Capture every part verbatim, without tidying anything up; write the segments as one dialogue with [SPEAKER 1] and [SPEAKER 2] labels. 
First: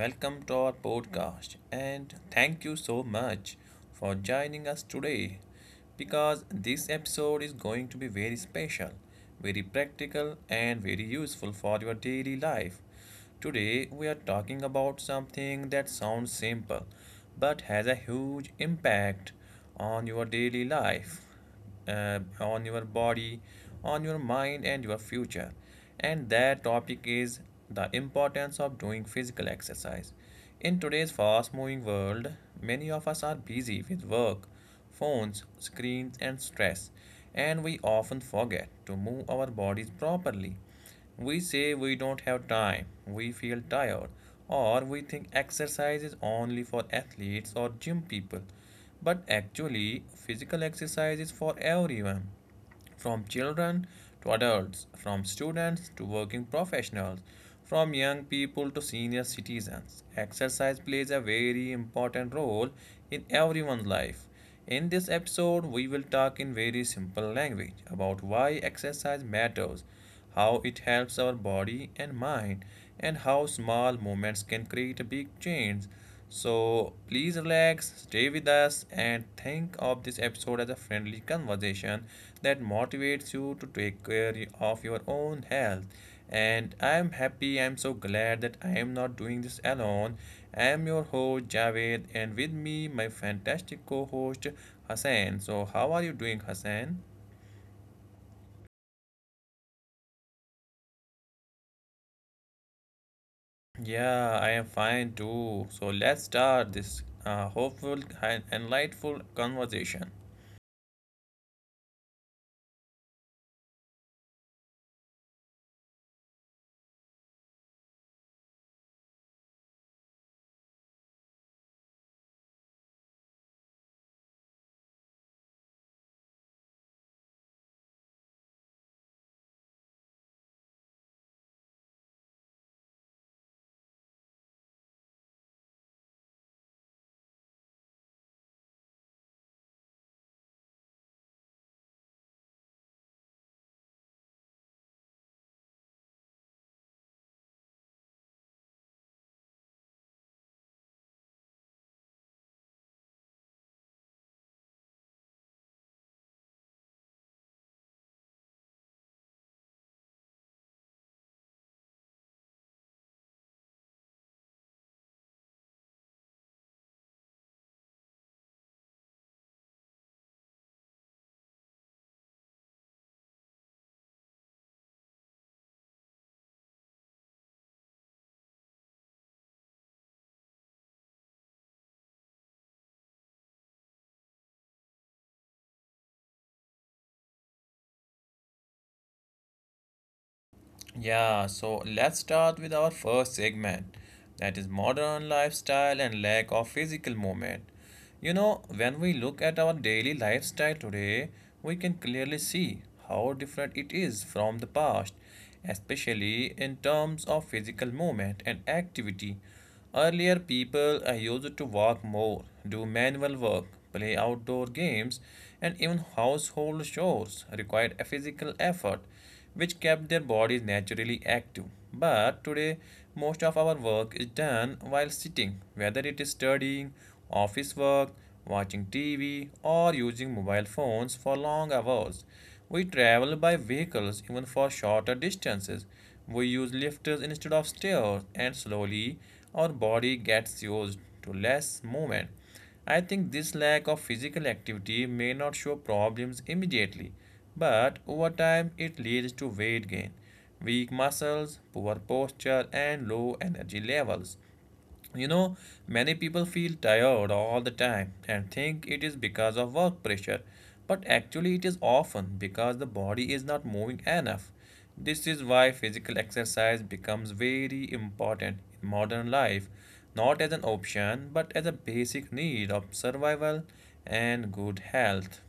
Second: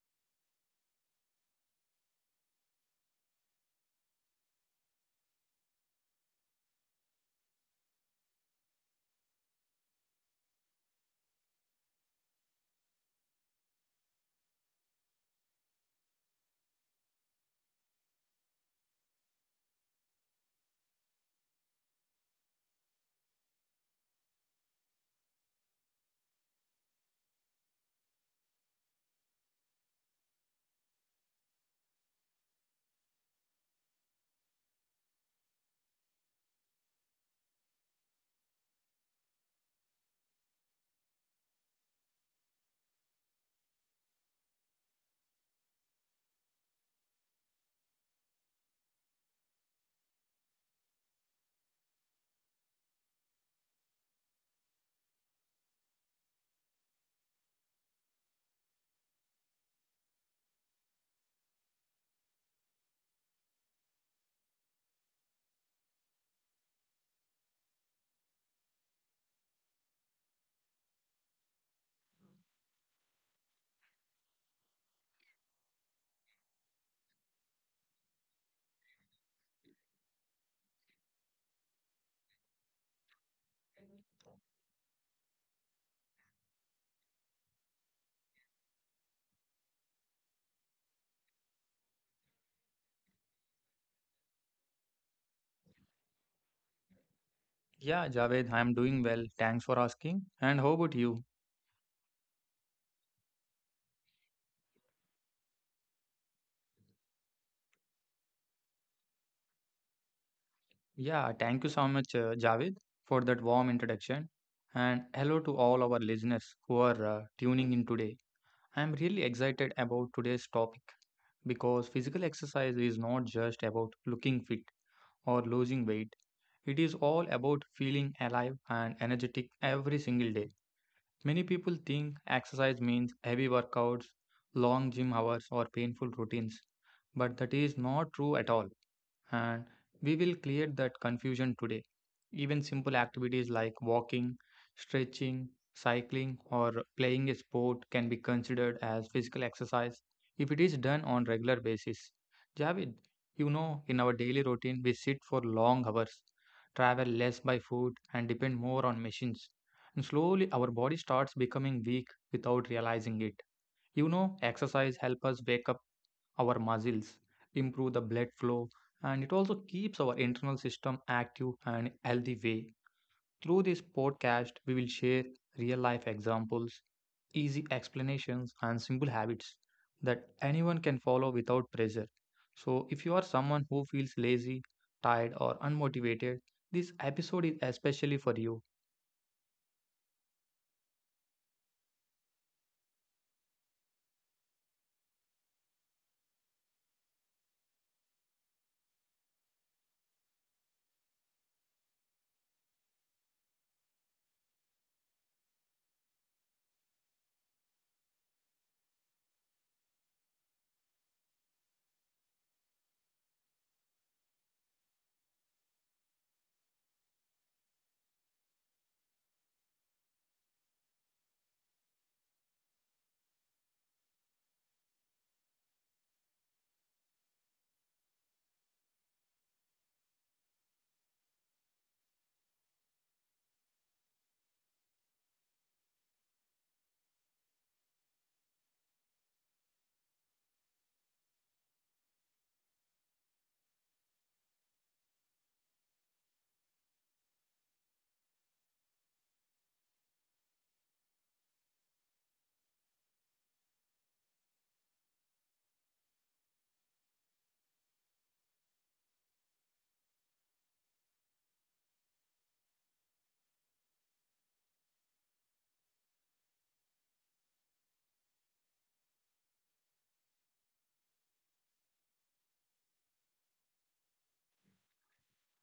[SPEAKER 1] Welcome to our podcast and thank you so much for joining us today because this episode is going to be very special, very practical, and very useful for your daily life. Today, we are talking about something that sounds simple but has a huge impact on your daily life, uh, on your body, on your mind, and your future. And that topic is the importance of doing physical exercise. In today's fast moving world, many of us are busy with work, phones, screens, and stress, and we often forget to move our bodies properly. We say we don't have time, we feel tired, or we think exercise is only for athletes or gym people. But actually, physical exercise is for everyone from children to adults, from students to working professionals, from young people to senior citizens. Exercise plays a very important role in everyone's life. In this episode, we will talk in very simple language about why exercise matters, how it helps our body and mind, and how small moments can create a big change. So please relax, stay with us, and think of this episode as a friendly conversation that motivates you to take care of your own health. And I am happy, I am so glad that I am not doing this alone. I am your host Javed, and with me, my fantastic co host Hassan. So, how are you doing, Hassan?
[SPEAKER 2] Yeah, Javed, I'm doing well. Thanks for asking. And how about you?
[SPEAKER 1] Yeah, I am fine too. So let's start this uh, hopeful and enlightful conversation.
[SPEAKER 2] Yeah, thank you so much, uh, Javed, for that warm introduction. And hello to all our listeners who are uh, tuning in today. I'm really excited about today's topic because physical exercise is not just about looking fit or losing weight. It is all about feeling alive and energetic every single day. Many people think exercise means heavy workouts, long gym hours, or painful routines, but that is not true at all and we will clear that confusion today. Even simple activities like walking, stretching, cycling, or playing a sport can be considered as physical exercise if it is done on regular basis. Javid, you know, in our daily routine, we sit for long hours, travel less by foot, and depend more on machines. And slowly, our body starts becoming weak without realizing it. You know, exercise helps us wake up our muscles, improve the blood flow, and it also keeps our internal system active and healthy way. Through this podcast, we will share real life examples, easy explanations, and simple habits that anyone can follow without pressure. So, if you are someone who feels lazy, tired, or unmotivated, this episode is especially for you.
[SPEAKER 1] Yeah, so let's start with our first segment that is modern lifestyle and lack of physical movement. You know, when we look at our daily lifestyle today, we can clearly see how different it is from the past, especially in terms of physical movement and activity. Earlier, people uh, used to walk more, do manual work, play outdoor games, and even household chores required a physical effort, which kept their bodies naturally active. But today, most of our work is done while sitting, whether it is studying, office work, watching T V, or using mobile phones for long hours. We travel by vehicles even for shorter distances, we use lifters instead of stairs, and slowly our body gets used to less movement. I think this lack of physical activity may not show problems immediately, but over time it leads to weight gain, weak muscles, poor posture, and low energy levels. You know, many people feel tired all the time and think it is because of work pressure, but actually, it is often because the body is not moving enough. This is why physical exercise becomes very important in modern life, not as an option but as a basic need of survival and good health.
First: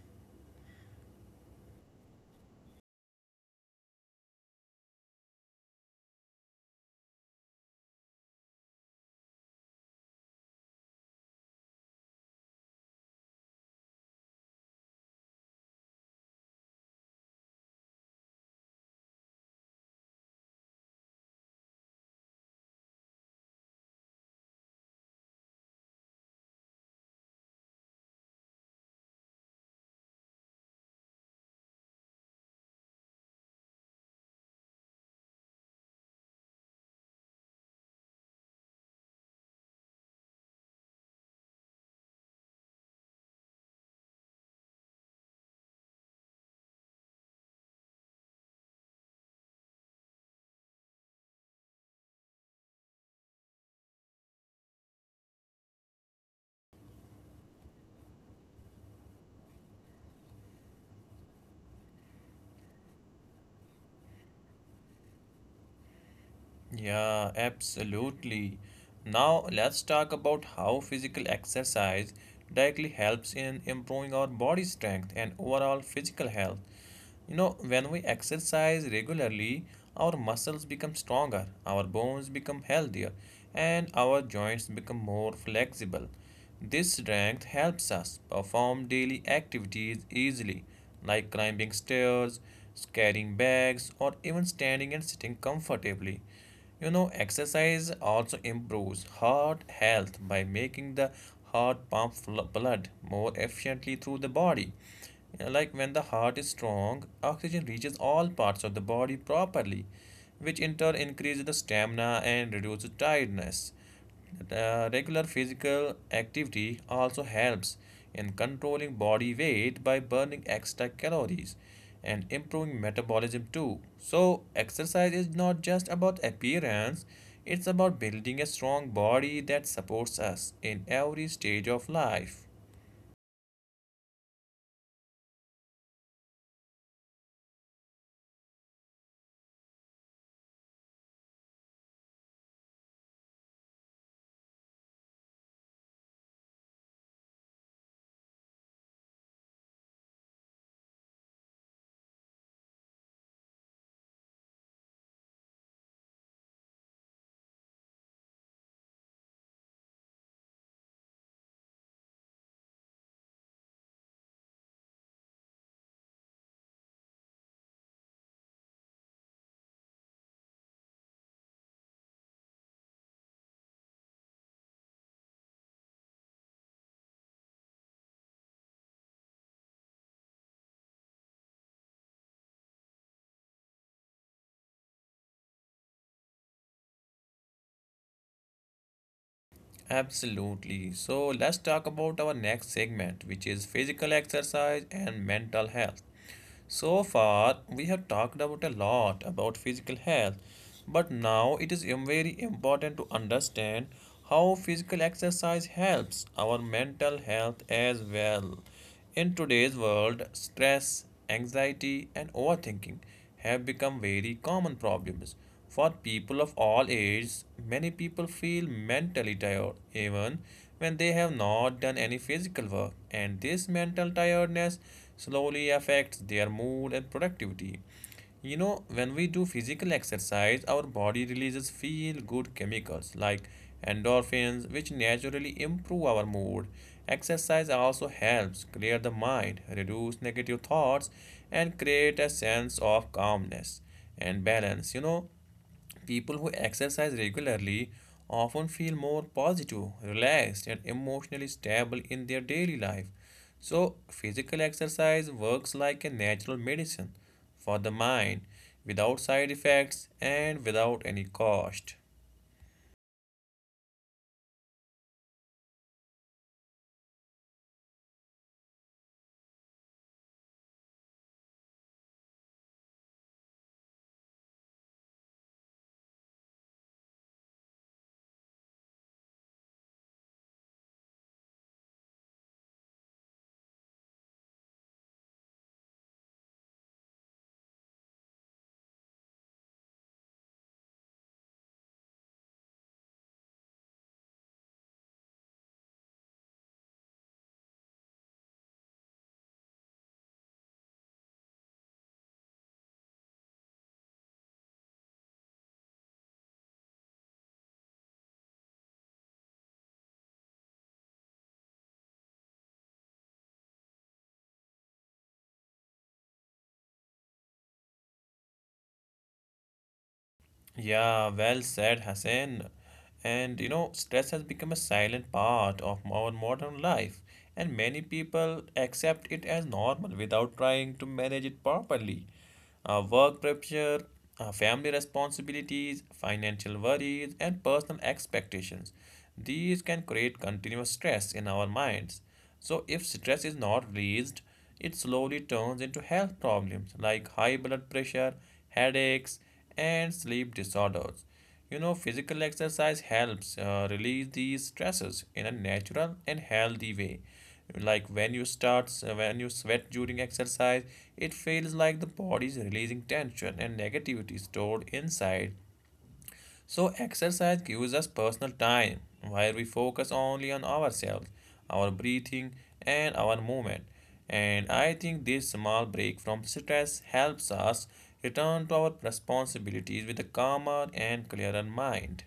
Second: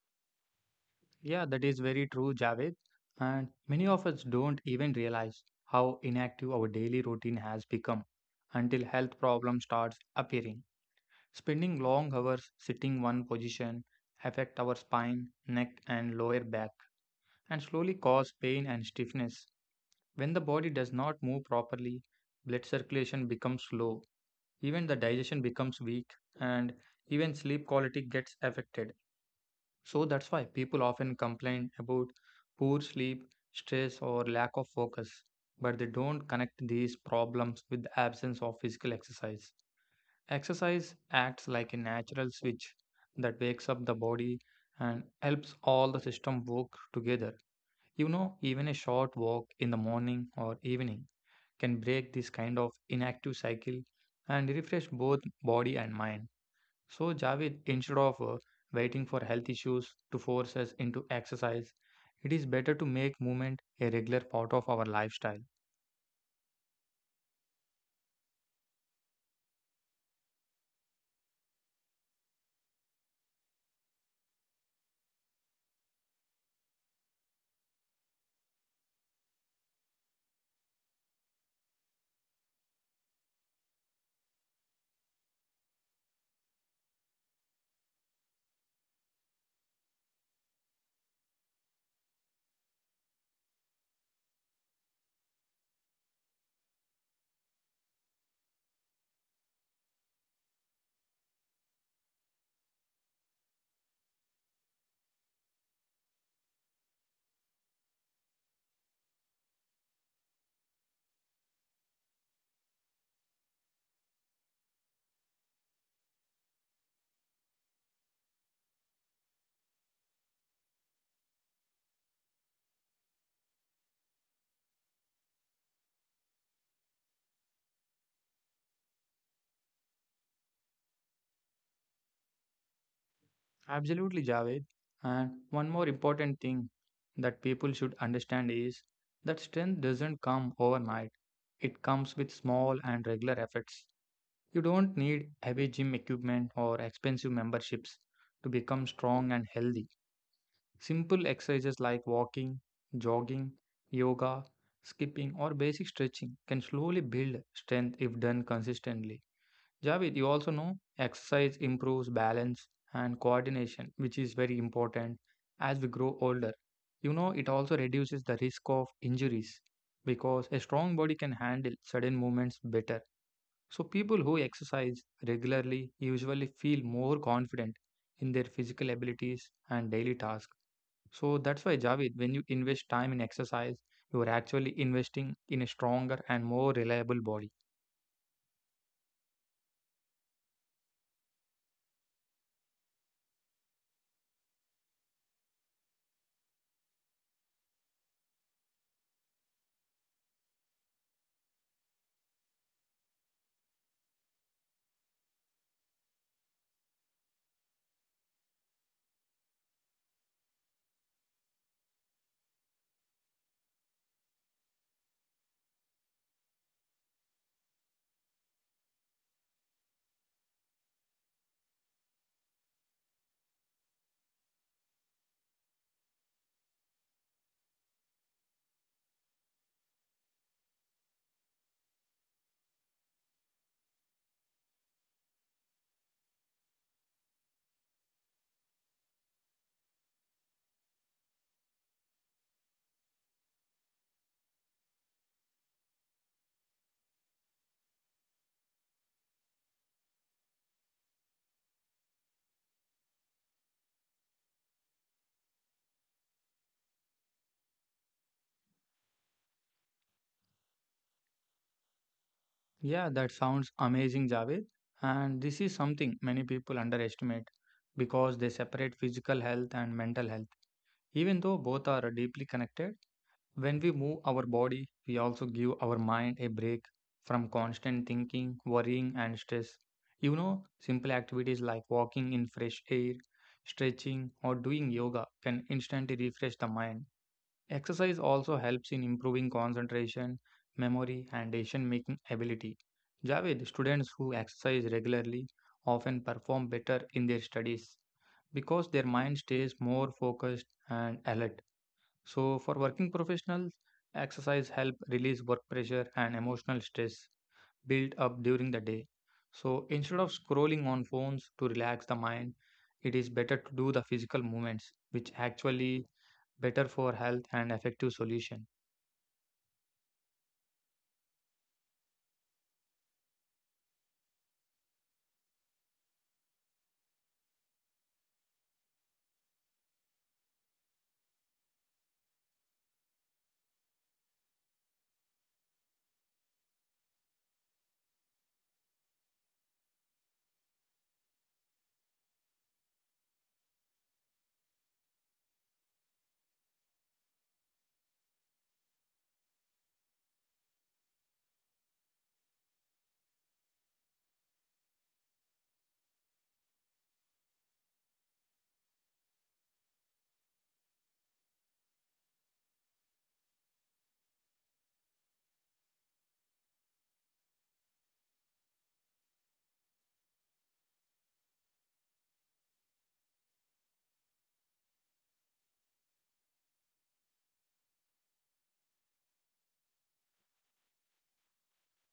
[SPEAKER 2] Yeah, that is very true, Javed. And many of us don't even realize how inactive our daily routine has become until health problems starts appearing. Spending long hours sitting one position affect our spine, neck and lower back and slowly cause pain and stiffness. When the body does not move properly, blood circulation becomes slow, even the digestion becomes weak and even sleep quality gets affected. So that's why people often complain about poor sleep, stress, or lack of focus, but they don't connect these problems with the absence of physical exercise. Exercise acts like a natural switch that wakes up the body and helps all the system work together. You know, even a short walk in the morning or evening can break this kind of inactive cycle and refresh both body and mind. So, Javed, instead of uh, waiting for health issues to force us into exercise, it is better to make movement a regular part of our lifestyle.
[SPEAKER 1] Yeah, absolutely. Now let's talk about how physical exercise directly helps in improving our body strength and overall physical health. You know, when we exercise regularly, our muscles become stronger, our bones become healthier, and our joints become more flexible. This strength helps us perform daily activities easily, like climbing stairs, carrying bags, or even standing and sitting comfortably. You know, exercise also improves heart health by making the heart pump fl- blood more efficiently through the body. You know, like when the heart is strong, oxygen reaches all parts of the body properly, which in turn increases the stamina and reduces tiredness. The regular physical activity also helps in controlling body weight by burning extra calories and improving metabolism too. So, exercise is not just about appearance, it's about building a strong body that supports us in every stage of life.
[SPEAKER 2] Absolutely, Javed. And one more important thing that people should understand is that strength doesn't come overnight, it comes with small and regular efforts. You don't need heavy gym equipment or expensive memberships to become strong and healthy. Simple exercises like walking, jogging, yoga, skipping, or basic stretching can slowly build strength if done consistently. Javed, you also know exercise improves balance and coordination, which is very important as we grow older. You know, it also reduces the risk of injuries because a strong body can handle sudden movements better. So, people who exercise regularly usually feel more confident in their physical abilities and daily tasks. So, that's why, Javed, when you invest time in exercise, you are actually investing in a stronger and more reliable body.
[SPEAKER 1] Absolutely. So, let's talk about our next segment, which is physical exercise and mental health. So far, we have talked about a lot about physical health, but now it is very important to understand how physical exercise helps our mental health as well. In today's world, stress, anxiety, and overthinking have become very common problems. For people of all ages, many people feel mentally tired even when they have not done any physical work, and this mental tiredness slowly affects their mood and productivity. You know, when we do physical exercise, our body releases feel good chemicals like endorphins, which naturally improve our mood. Exercise also helps clear the mind, reduce negative thoughts, and create a sense of calmness and balance. You know, people who exercise regularly often feel more positive, relaxed, and emotionally stable in their daily life. So, physical exercise works like a natural medicine for the mind without side effects and without any cost.
[SPEAKER 2] Yeah, that sounds amazing, Javed. And this is something many people underestimate because they separate physical health and mental health, even though both are deeply connected. When we move our body, we also give our mind a break from constant thinking, worrying, and stress. You know, simple activities like walking in fresh air, stretching, or doing yoga can instantly refresh the mind. Exercise also helps in improving concentration, memory, and decision making ability. Javed, students who exercise regularly often perform better in their studies because their mind stays more focused and alert. So, for working professionals, exercise help release work pressure and emotional stress built up during the day. So, instead of scrolling on phones to relax the mind, it is better to do the physical movements, which actually better for health and effective solution.
[SPEAKER 1] Yeah, well said, Hassan. And you know, stress has become a silent part of our modern life, and many people accept it as normal without trying to manage it properly. Uh, work pressure, uh, family responsibilities, financial worries, and personal expectations. These can create continuous stress in our minds. So, if stress is not released, it slowly turns into health problems like high blood pressure, headaches, and sleep disorders. You know, physical exercise helps uh, release these stresses in a natural and healthy way. Like when you start, uh, when you sweat during exercise, it feels like the body is releasing tension and negativity stored inside. So, exercise gives us personal time where we focus only on ourselves, our breathing, and our movement. And I think this small break from stress helps us return to our responsibilities with a calmer and clearer mind.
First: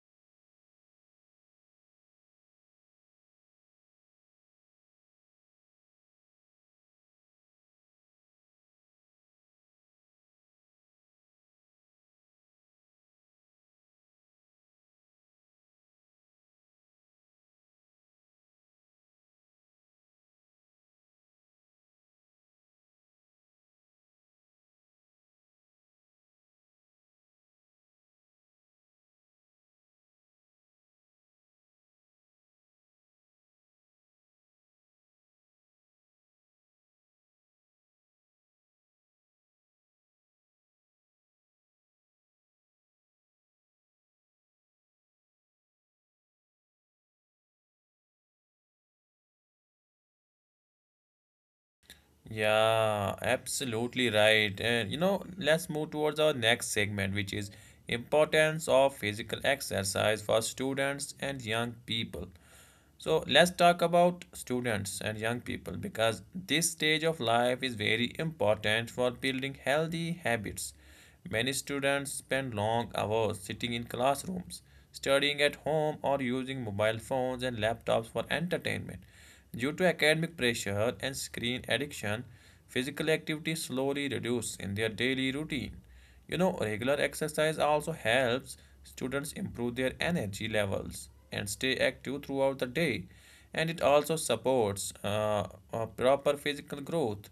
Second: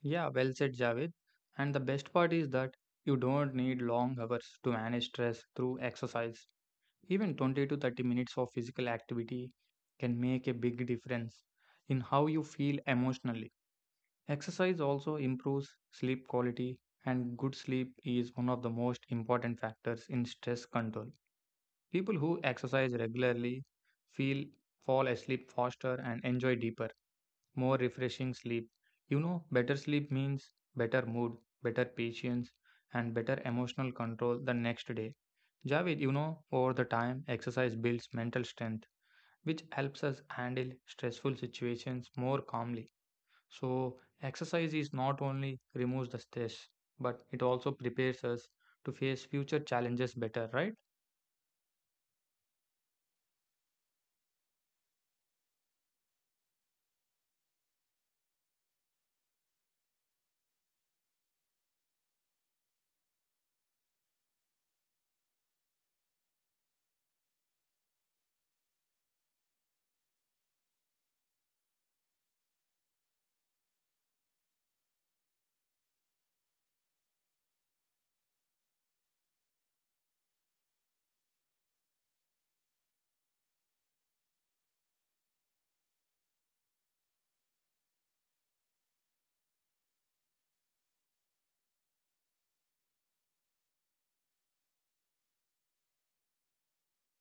[SPEAKER 2] Yeah, well said, Javed. And the best part is that you don't need long hours to manage stress through exercise. Even twenty to thirty minutes of physical activity can make a big difference in how you feel emotionally. Exercise also improves sleep quality, and good sleep is one of the most important factors in stress control. People who exercise regularly feel fall asleep faster and enjoy deeper, more refreshing sleep. You know, better sleep means better mood, better patience, and better emotional control the next day. Javed, you know, over the time, exercise builds mental strength, which helps us handle stressful situations more calmly. So, exercise is not only removes the stress, but it also prepares us to face future challenges better, right?
[SPEAKER 1] Yeah, absolutely right. And you know, let's move towards our next segment, which is importance of physical exercise for students and young people. So let's talk about students and young people because this stage of life is very important for building healthy habits. Many students spend long hours sitting in classrooms, studying at home, or using mobile phones and laptops for entertainment. Due to academic pressure and screen addiction, physical activity slowly reduces in their daily routine. You know, regular exercise also helps students improve their energy levels and stay active throughout the day. And it also supports uh, uh, proper physical growth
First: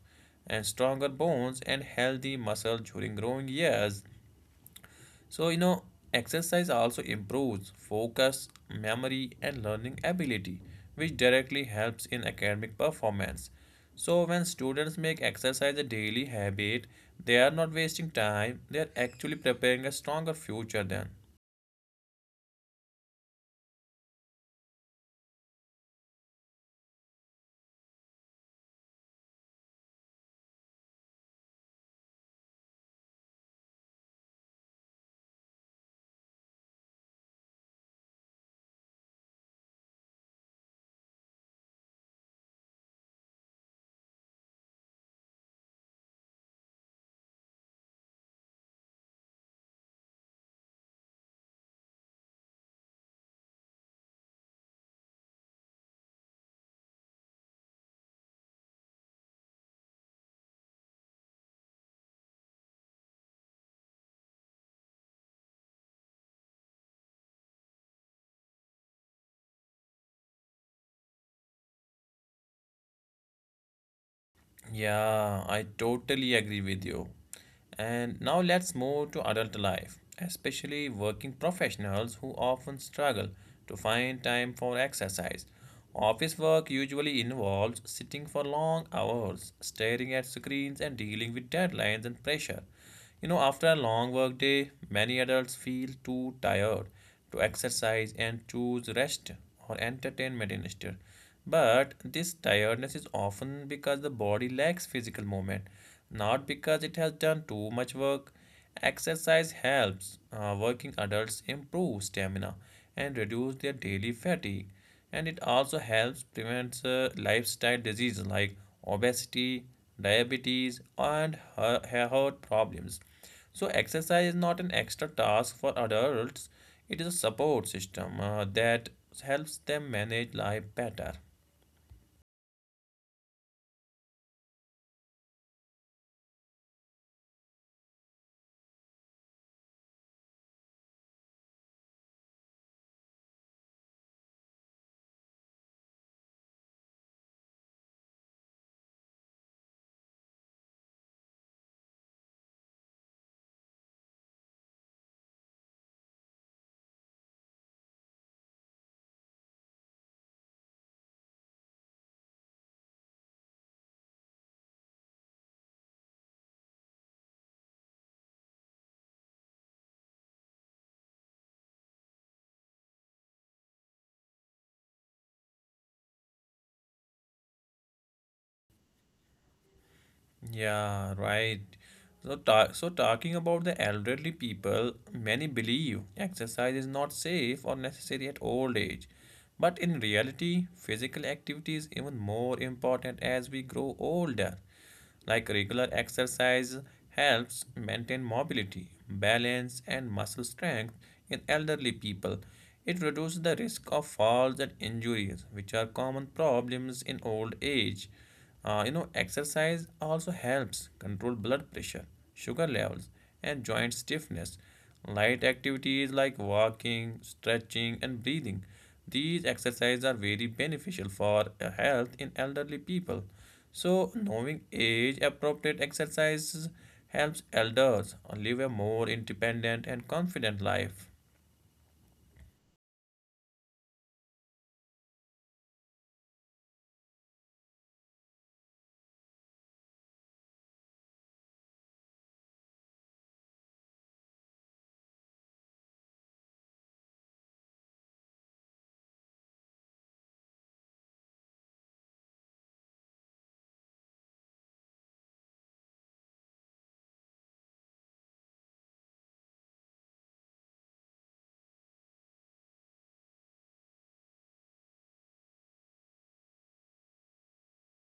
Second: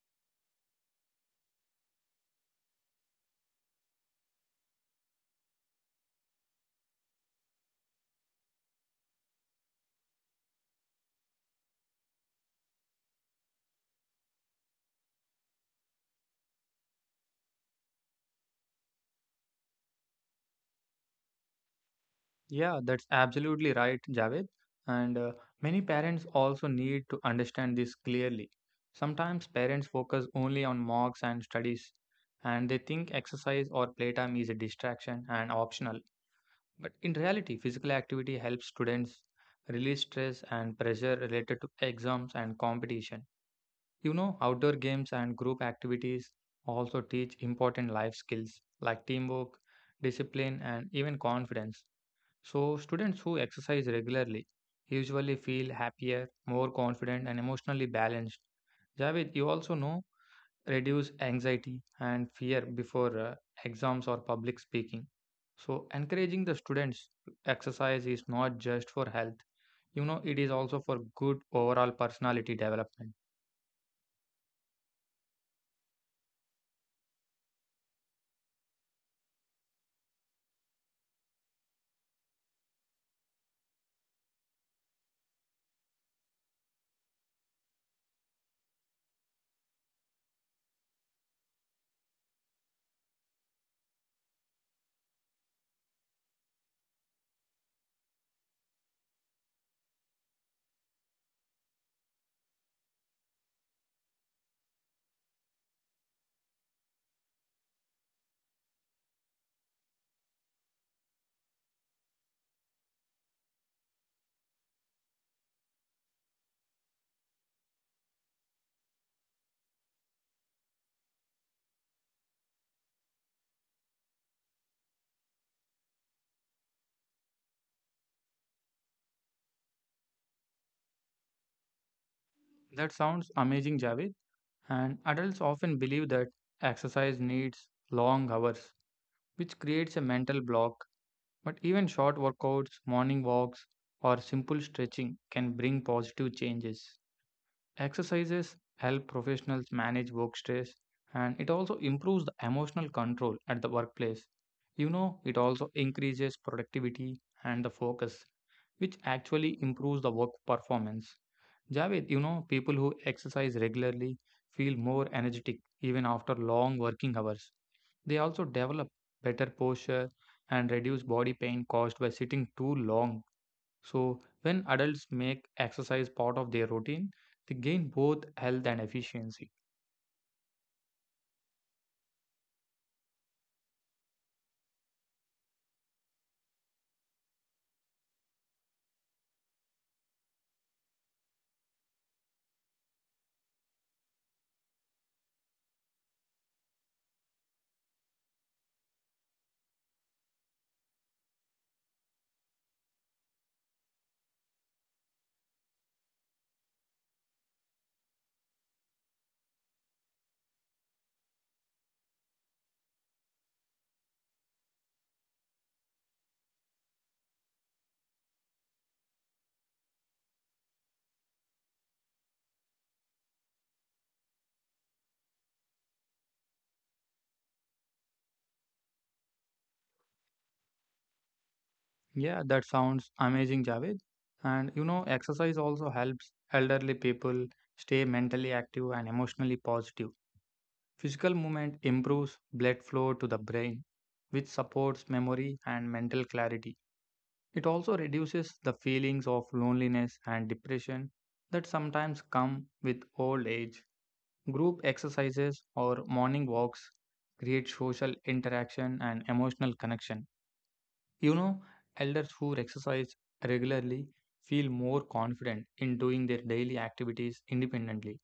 [SPEAKER 1] and stronger bones and healthy muscles during growing years. So, you know, exercise also improves focus, memory, and learning ability, which directly helps in academic performance. So, when students make exercise a daily habit, they are not wasting time, they are actually preparing a stronger future then.
[SPEAKER 2] Yeah, that's absolutely right, Javed. And uh, many parents also need to understand this clearly. Sometimes parents focus only on marks and studies, and they think exercise or playtime is a distraction and optional. But in reality, physical activity helps students release stress and pressure related to exams and competition. You know, outdoor games and group activities also teach important life skills like teamwork, discipline, and even confidence. So, students who exercise regularly usually feel happier, more confident, and emotionally balanced. Javed, you also know, reduce anxiety and fear before uh, exams or public speaking. So, encouraging the students to exercise is not just for health, you know, it is also for good overall personality development.
[SPEAKER 1] Yeah, I totally agree with you. And now let's move to adult life, especially working professionals who often struggle to find time for exercise. Office work usually involves sitting for long hours, staring at screens, and dealing with deadlines and pressure. You know, after a long work day, many adults feel too tired to exercise and choose rest or entertainment instead. But this tiredness is often because the body lacks physical movement, not because it has done too much work. Exercise helps uh, working adults improve stamina and reduce their daily fatigue, and it also helps prevent uh, lifestyle diseases like obesity, diabetes, and he- heart problems. So exercise is not an extra task for adults; it is a support system uh, that helps them manage life better.
[SPEAKER 2] That sounds amazing, Javed. And adults often believe that exercise needs long hours, which creates a mental block. But even short workouts, morning walks, or simple stretching can bring positive changes. Exercises help professionals manage work stress and it also improves the emotional control at the workplace. You know, it also increases productivity and the focus, which actually improves the work performance. Javed, you know, people who exercise regularly feel more energetic even after long working hours. They also develop better posture and reduce body pain caused by sitting too long. So, when adults make exercise part of their routine, they gain both health and efficiency.
[SPEAKER 1] Yeah, right. So, ta- so talking about the elderly people, many believe exercise is not safe or necessary at old age. But in reality, physical activity is even more important as we grow older. Like regular exercise helps maintain mobility, balance, and muscle strength in elderly people. It reduces the risk of falls and injuries, which are common problems in old age. Uh, you know, exercise also helps control blood pressure, sugar levels, and joint stiffness. Light activities like walking, stretching, and breathing. These exercises are very beneficial for uh, health in elderly people. So, knowing age appropriate exercises helps elders live a more independent and confident life.
[SPEAKER 2] Yeah, that sounds amazing, Javed. And you know, exercise also helps elderly people stay mentally active and emotionally positive. Physical movement improves blood flow to the brain, which supports memory and mental clarity. It also reduces the feelings of loneliness and depression that sometimes come with old age. Group exercises or morning walks create social interaction and emotional connection. You know, elders who exercise regularly feel more confident in doing their daily activities independently.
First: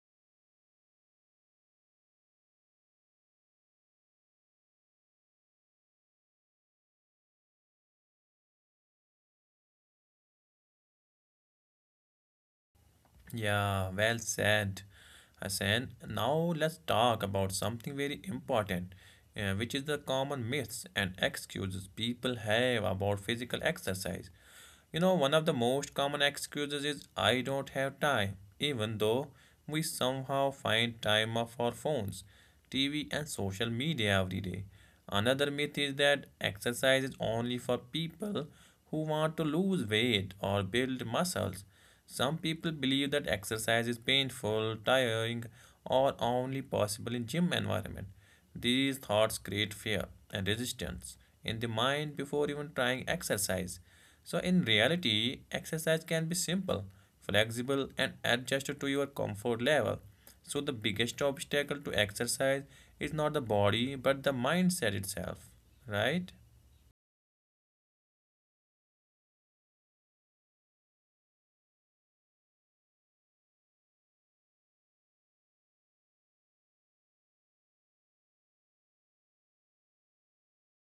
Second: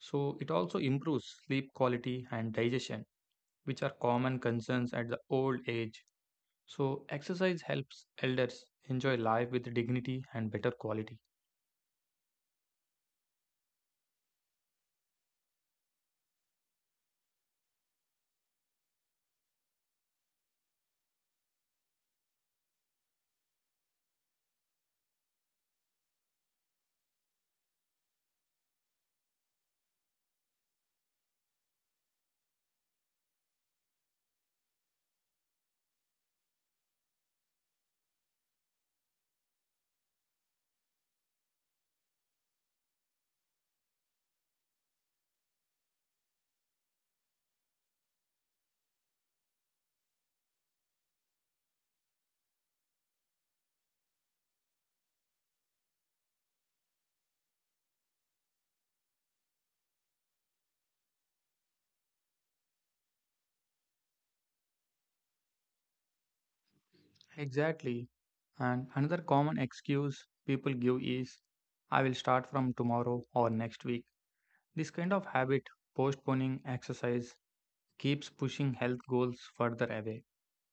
[SPEAKER 2] So, it also improves sleep quality and digestion, which are common concerns at the old age. So, exercise helps elders enjoy life with dignity and better quality.
[SPEAKER 1] Yeah, well said, Hassan. Now let's talk about something very important, uh, which is the common myths and excuses people have about physical exercise. You know, one of the most common excuses is I don't have time, even though we somehow find time off our phones, T V, and social media every day. Another myth is that exercise is only for people who want to lose weight or build muscles. Some people believe that exercise is painful, tiring, or only possible in gym environment. These thoughts create fear and resistance in the mind before even trying exercise. So in reality, exercise can be simple, flexible, and adjusted to your comfort level. So the biggest obstacle to exercise is not the body but the mindset itself, right?
[SPEAKER 2] Exactly. And another common excuse people give is, I will start from tomorrow or next week. This kind of habit, postponing exercise, keeps pushing health goals further away.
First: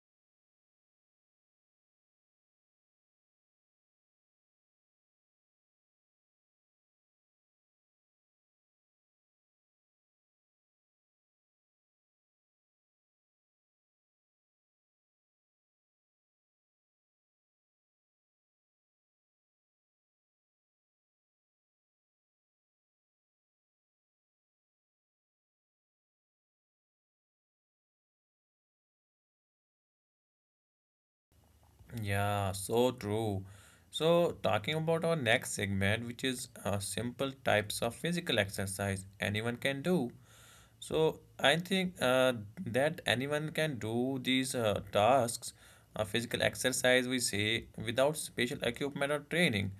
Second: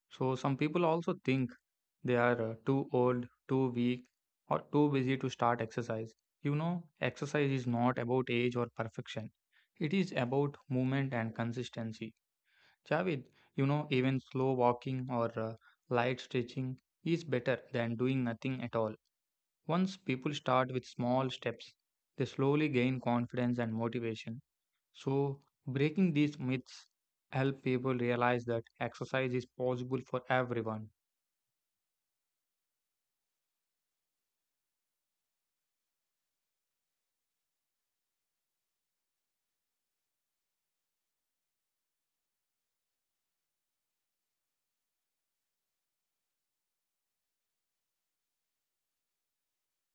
[SPEAKER 2] So, some people also think they are uh, too old, too weak, or too busy to start exercise. You know, exercise is not about age or perfection, it is about movement and consistency. Javed, you know, even slow walking or uh, light stretching is better than doing nothing at all. Once people start with small steps, they slowly gain confidence and motivation. So, breaking these myths help people realize that exercise is possible for everyone.
[SPEAKER 1] Yeah, so true. So, talking about our next segment, which is uh, simple types of physical exercise anyone can do. So, I think uh, that anyone can do these uh, tasks, uh, physical exercise, we say, without special equipment or training.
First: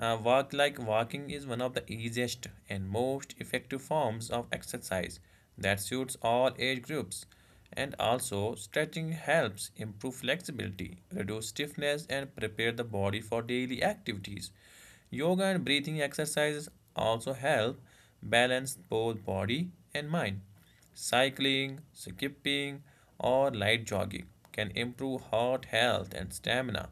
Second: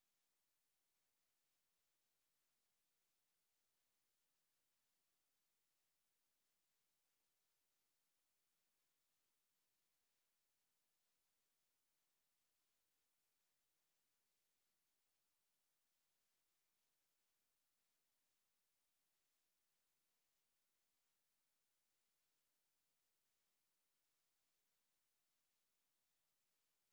[SPEAKER 1] Uh, work like walking is one of the easiest and most effective forms of exercise that suits all age groups. And also, stretching helps improve flexibility, reduce stiffness, and prepare the body for daily activities. Yoga and breathing exercises also help balance both body and mind. Cycling, skipping, or light jogging can improve heart health and stamina.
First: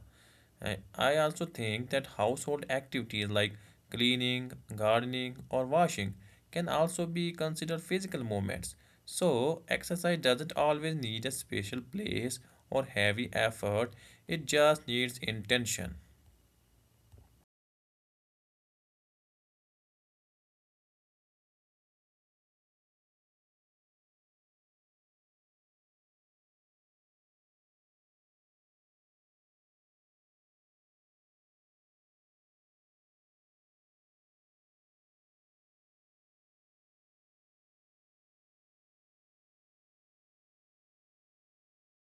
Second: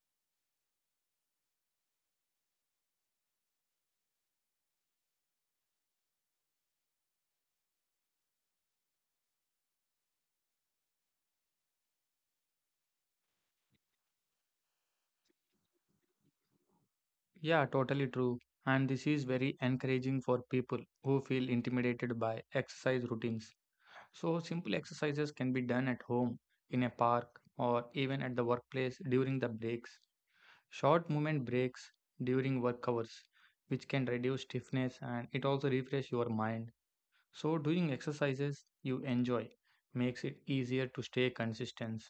[SPEAKER 1] I I also think that household activities like cleaning, gardening, or washing can also be considered physical movements. So, exercise doesn't always need a special place or heavy effort, it just needs intention.
[SPEAKER 2] Yeah, totally true. And this is very encouraging for people who feel intimidated by exercise routines. So, simple exercises can be done at home, in a park, or even at the workplace during the breaks. Short movement breaks during work hours, which can reduce stiffness and it also refresh your mind. So, doing exercises you enjoy makes it easier to stay consistent.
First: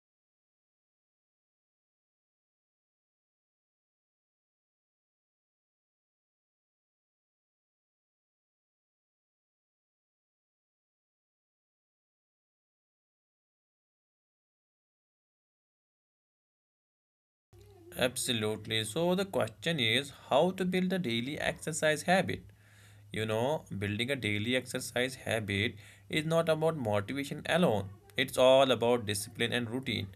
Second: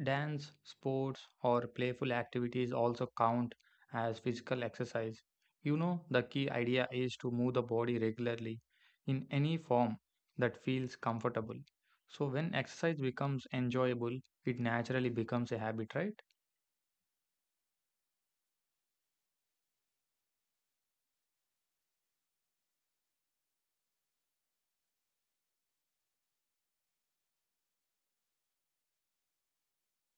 [SPEAKER 2] Dance, sports, or playful activities also count as physical exercise. You know, the key idea is to move the body regularly in any form that feels comfortable. So, when exercise becomes enjoyable, it naturally becomes a habit, right?
[SPEAKER 1] Absolutely. So the question is how to build a daily exercise habit. You know, building a daily exercise habit is not about motivation alone. It's all about discipline and routine.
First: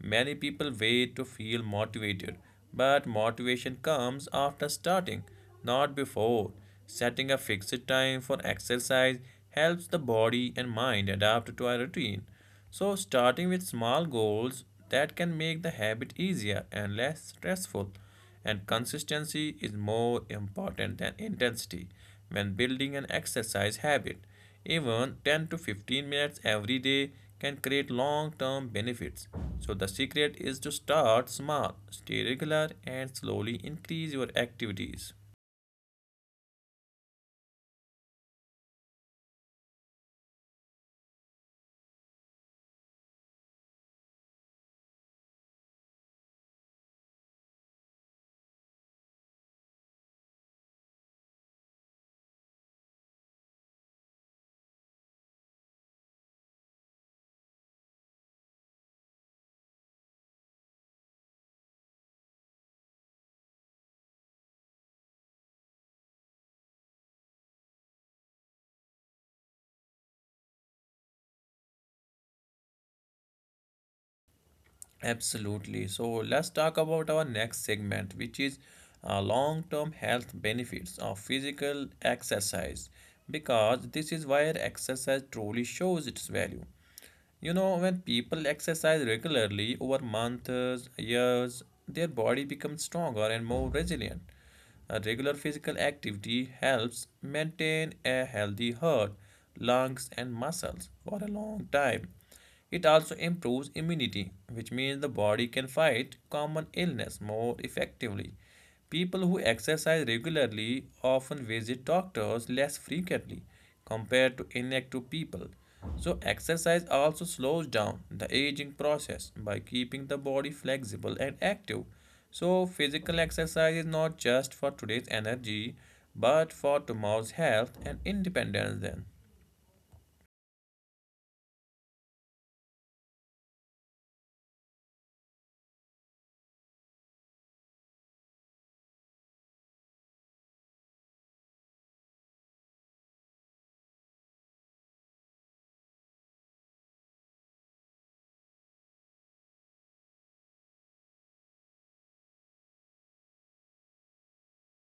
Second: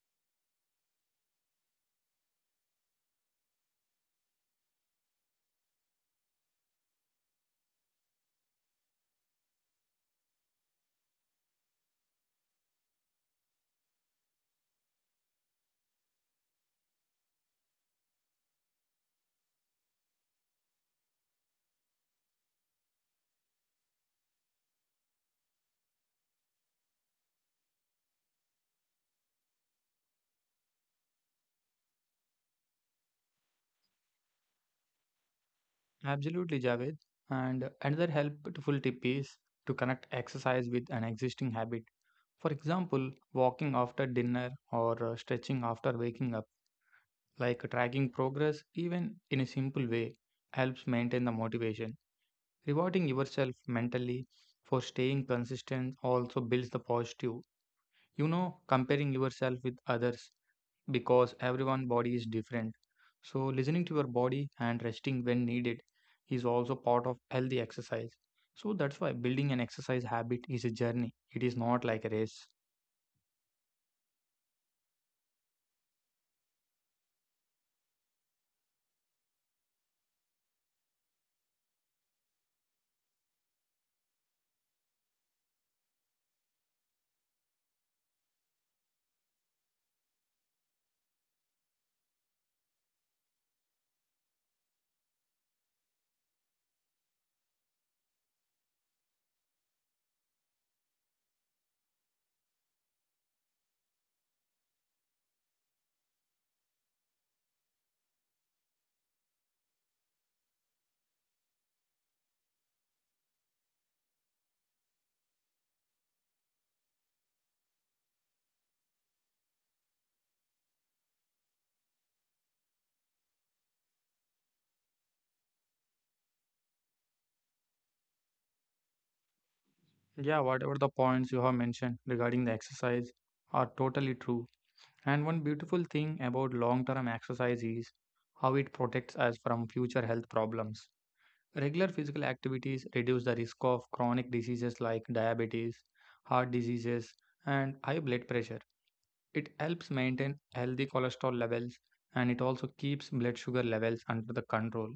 [SPEAKER 1] Many people wait to feel motivated, but motivation comes after starting, not before. Setting a fixed time for exercise helps the body and mind adapt to a routine. So, starting with small goals that can make the habit easier and less stressful. And consistency is more important than intensity when building an exercise habit. Even ten to fifteen minutes every day can create long term benefits. So, the secret is to start small, stay regular, and slowly increase your activities.
[SPEAKER 2] Absolutely, Javed. And another helpful tip is to connect exercise with an existing habit. For example, walking after dinner or uh, stretching after waking up. Like tracking progress even in a simple way helps maintain the motivation, rewarding yourself mentally for staying consistent also builds the positive, you know, comparing yourself with others, because everyone body is different. So listening to your body and resting when needed is also part of healthy exercise. So that's why building an exercise habit is a journey, it is not like a race.
[SPEAKER 1] Absolutely. So let's talk about our next segment, which is uh, long term health benefits of physical exercise, because this is where exercise truly shows its value. You know, when people exercise regularly over months, years, their body becomes stronger and more resilient. A regular physical activity helps maintain a healthy heart, lungs, and muscles for a long time. It also improves immunity, which means the body can fight common illness more effectively. People who exercise regularly often visit doctors less frequently compared to inactive people. So, exercise also slows down the aging process by keeping the body flexible and active. So, physical exercise is not just for today's energy but for tomorrow's health and independence, then.
[SPEAKER 2] Yeah, whatever the points you have mentioned regarding the exercise are totally true. And one beautiful thing about long term exercise is how it protects us from future health problems. Regular physical activities reduce the risk of chronic diseases like diabetes, heart diseases, and high blood pressure. It helps maintain healthy cholesterol levels and it also keeps blood sugar levels under the control.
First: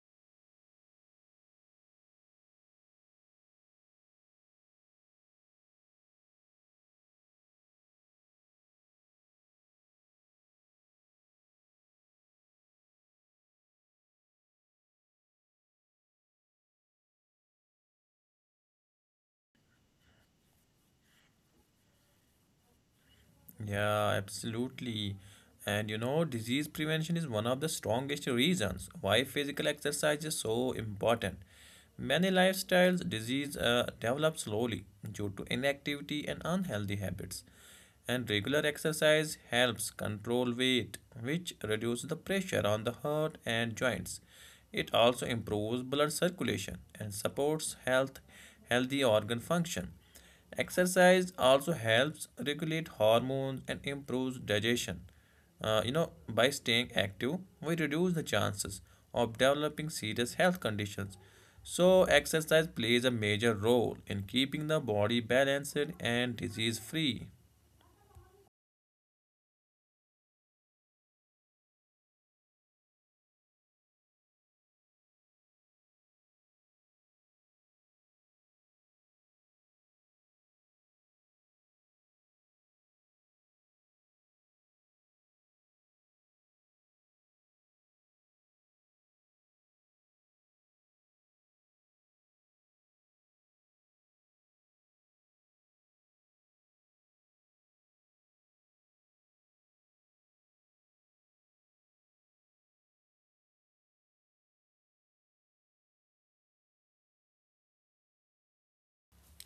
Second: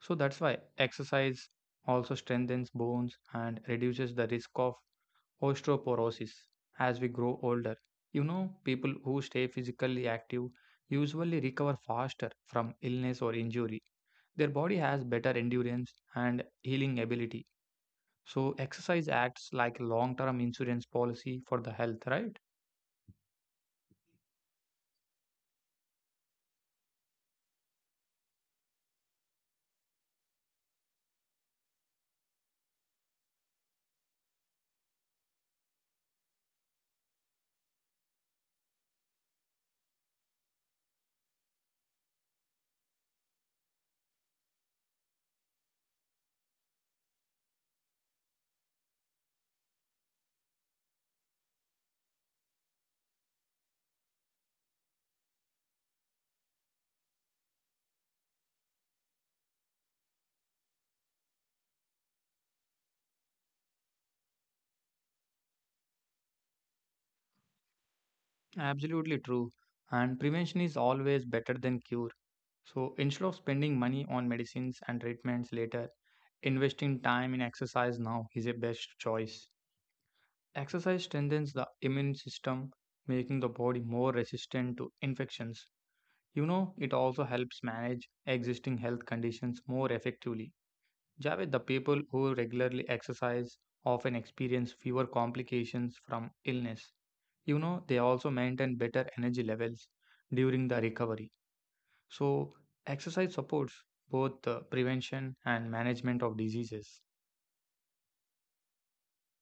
[SPEAKER 2] So that's why exercise also strengthens bones and reduces the risk of osteoporosis as we grow older. You know, people who stay physically active usually recover faster from illness or injury. Their body has better endurance and healing ability. So, exercise acts like a long term insurance policy for the health, right?
[SPEAKER 1] Yeah, absolutely. And you know, disease prevention is one of the strongest reasons why physical exercise is so important. Many lifestyles disease uh, develop slowly due to inactivity and unhealthy habits. And regular exercise helps control weight, which reduces the pressure on the heart and joints. It also improves blood circulation and supports health, healthy organ function. Exercise also helps regulate hormones and improves digestion. Uh, you know, by staying active, we reduce the chances of developing serious health conditions. So, exercise plays a major role in keeping the body balanced and disease free.
[SPEAKER 2] Absolutely true. And prevention is always better than cure. So instead of spending money on medicines and treatments later, investing time in exercise now is a best choice. Exercise strengthens the immune system, making the body more resistant to infections. You know, it also helps manage existing health conditions more effectively. Javed, the people who regularly exercise often experience fewer complications from illness. You know, they also maintain better energy levels during the recovery. So, exercise supports both the prevention and management of diseases.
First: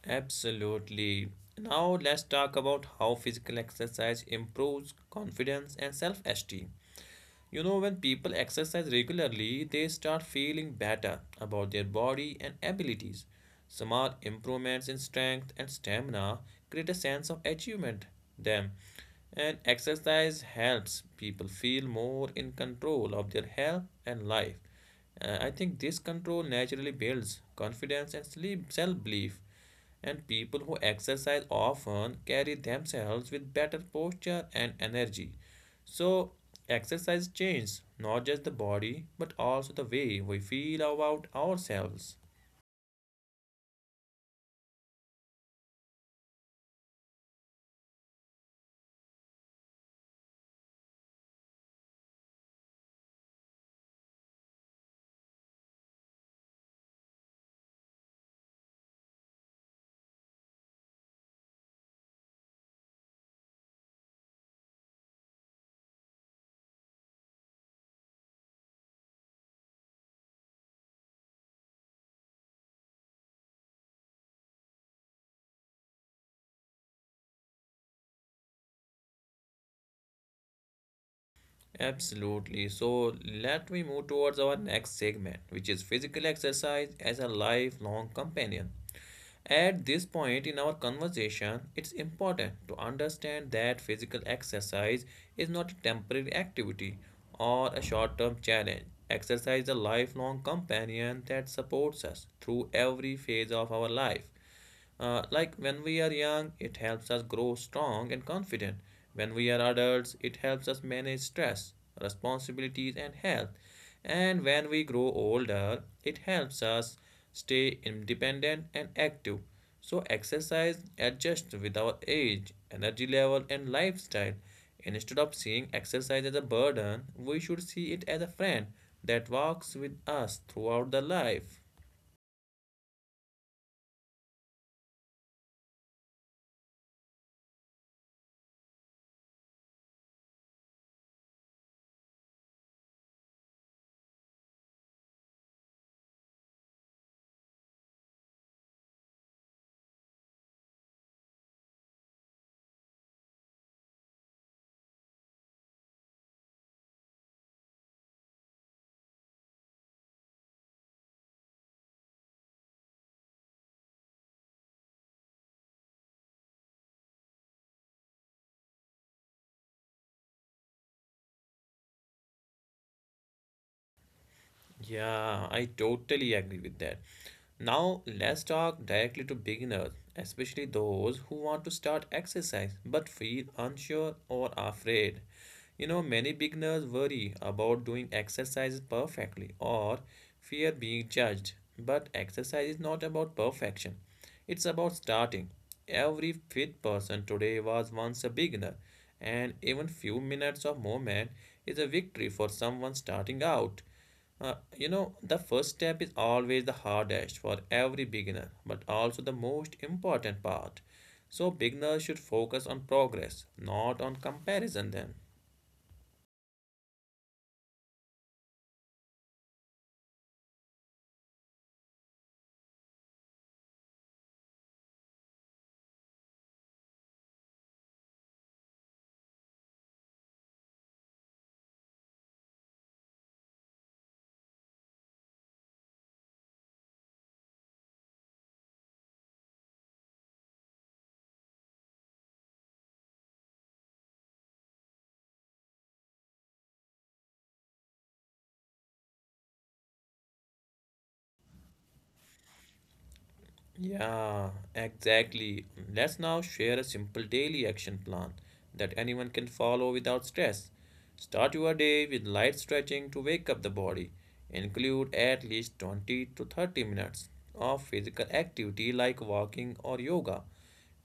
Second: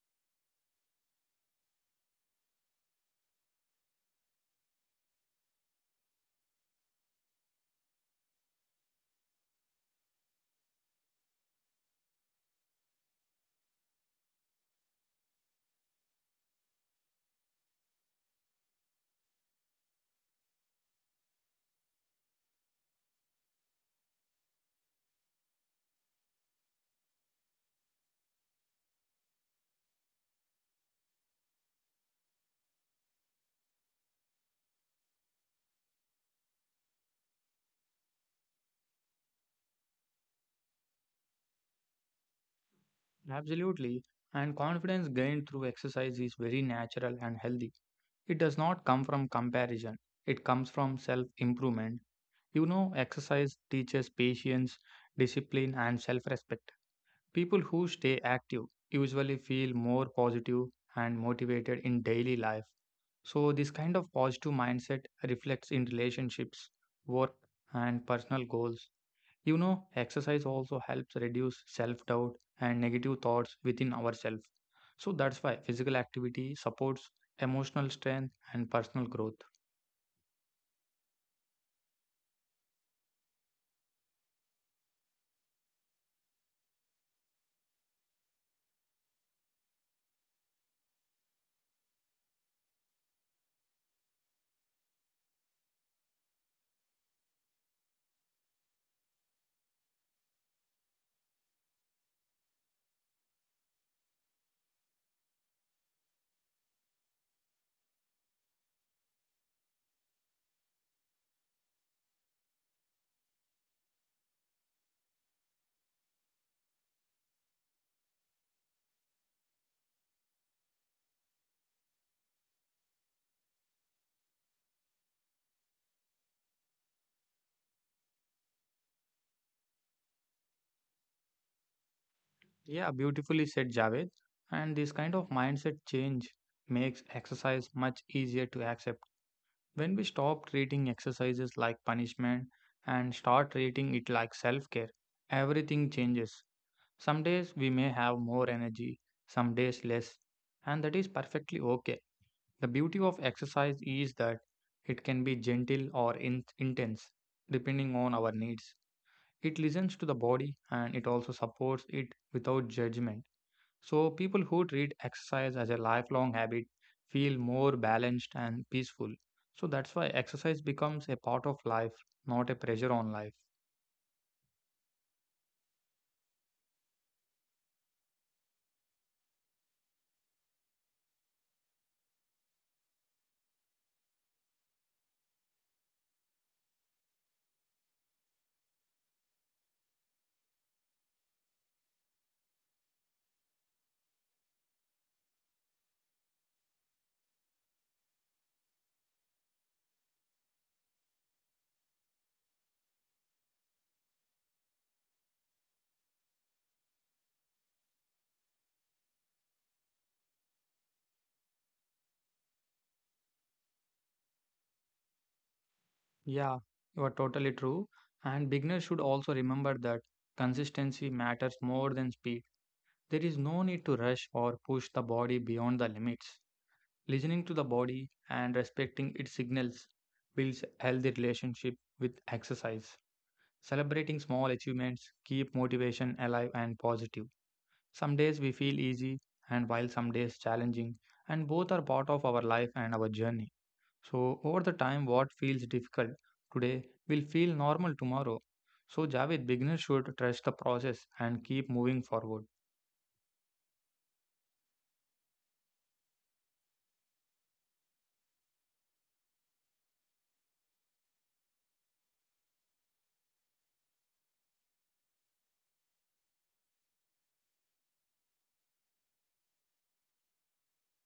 [SPEAKER 1] Absolutely. Now let's talk about how physical exercise improves confidence and self-esteem. You know, when people exercise regularly, they start feeling better about their body and abilities. Small improvements in strength and stamina create a sense of achievement them. And exercise helps people feel more in control of their health and life. Uh, I think this control naturally builds confidence and self belief and people who exercise often carry themselves with better posture and energy. So, exercise changes not just the body but also the way we feel about ourselves.
[SPEAKER 2] Absolutely. And confidence gained through exercise is very natural and healthy. It does not come from comparison, it comes from self improvement. You know, exercise teaches patience, discipline, and self respect. People who stay active usually feel more positive and motivated in daily life. So, this kind of positive mindset reflects in relationships, work, and personal goals. You know, exercise also helps reduce self doubt and negative thoughts within ourselves. So, that's why physical activity supports emotional strength and personal growth.
[SPEAKER 1] Absolutely. So, let me move towards our next segment, which is physical exercise as a lifelong companion. At this point in our conversation, it's important to understand that physical exercise is not a temporary activity or a short term challenge. Exercise is a lifelong companion that supports us through every phase of our life. Uh, like when we are young, it helps us grow strong and confident. When we are adults, it helps us manage stress, responsibilities, and health. And when we grow older, it helps us stay independent and active. So, exercise adjusts with our age, energy level, and lifestyle. Instead of seeing exercise as a burden, we should see it as a friend that walks with us throughout the life.
[SPEAKER 2] Yeah, beautifully said, Javed. And this kind of mindset change makes exercise much easier to accept. When we stop treating exercises like punishment and start treating it like self care, everything changes. Some days we may have more energy, some days less, and that is perfectly okay. The beauty of exercise is that it can be gentle or in- intense, depending on our needs. It listens to the body and it also supports it without judgment. So, people who treat exercise as a lifelong habit feel more balanced and peaceful. So, that's why exercise becomes a part of life, not a pressure on life.
[SPEAKER 1] Yeah, I totally agree with that. Now, let's talk directly to beginners, especially those who want to start exercise but feel unsure or afraid. You know, many beginners worry about doing exercises perfectly or fear being judged. But exercise is not about perfection, it's about starting. Every fit person today was once a beginner, and even few minutes of movement is a victory for someone starting out. Uh, you know, the first step is always the hardest for every beginner, but also the most important part. So, beginners should focus on progress, not on comparison, then.
[SPEAKER 2] Yeah, you are totally true. And beginners should also remember that consistency matters more than speed. There is no need to rush or push the body beyond the limits. Listening to the body and respecting its signals builds healthy relationship with exercise. Celebrating small achievements keep motivation alive and positive. Some days we feel easy, and while some days challenging, and both are part of our life and our journey. So, over the time, what feels difficult today will feel normal tomorrow. So, Javed, beginners should trust the process and keep moving forward.
[SPEAKER 1] Yeah, exactly. Let's now share a simple daily action plan that anyone can follow without stress. Start your day with light stretching to wake up the body. Include at least twenty to thirty minutes of physical activity like walking or yoga.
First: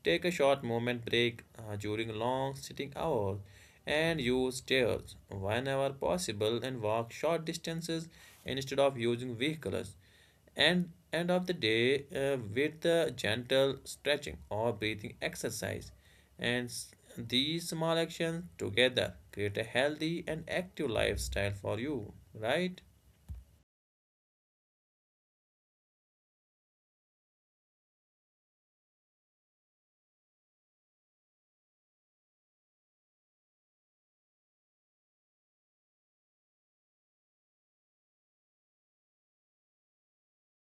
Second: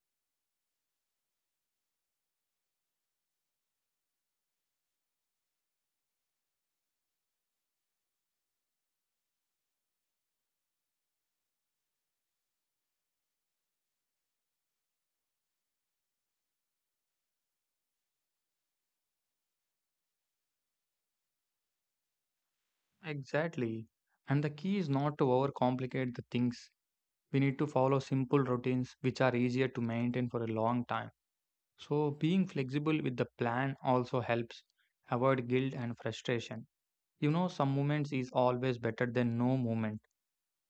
[SPEAKER 1] Take a short moment break uh, during long sitting hours and use stairs whenever possible and walk short distances instead of using vehicles. And end of the day uh, with the gentle stretching or breathing exercise. And these small actions together create a healthy and active lifestyle for you, right?
[SPEAKER 2] Exactly. And the key is not to overcomplicate the things. We need to follow simple routines which are easier to maintain for a long time. So, being flexible with the plan also helps avoid guilt and frustration. You know, some movements is always better than no movement.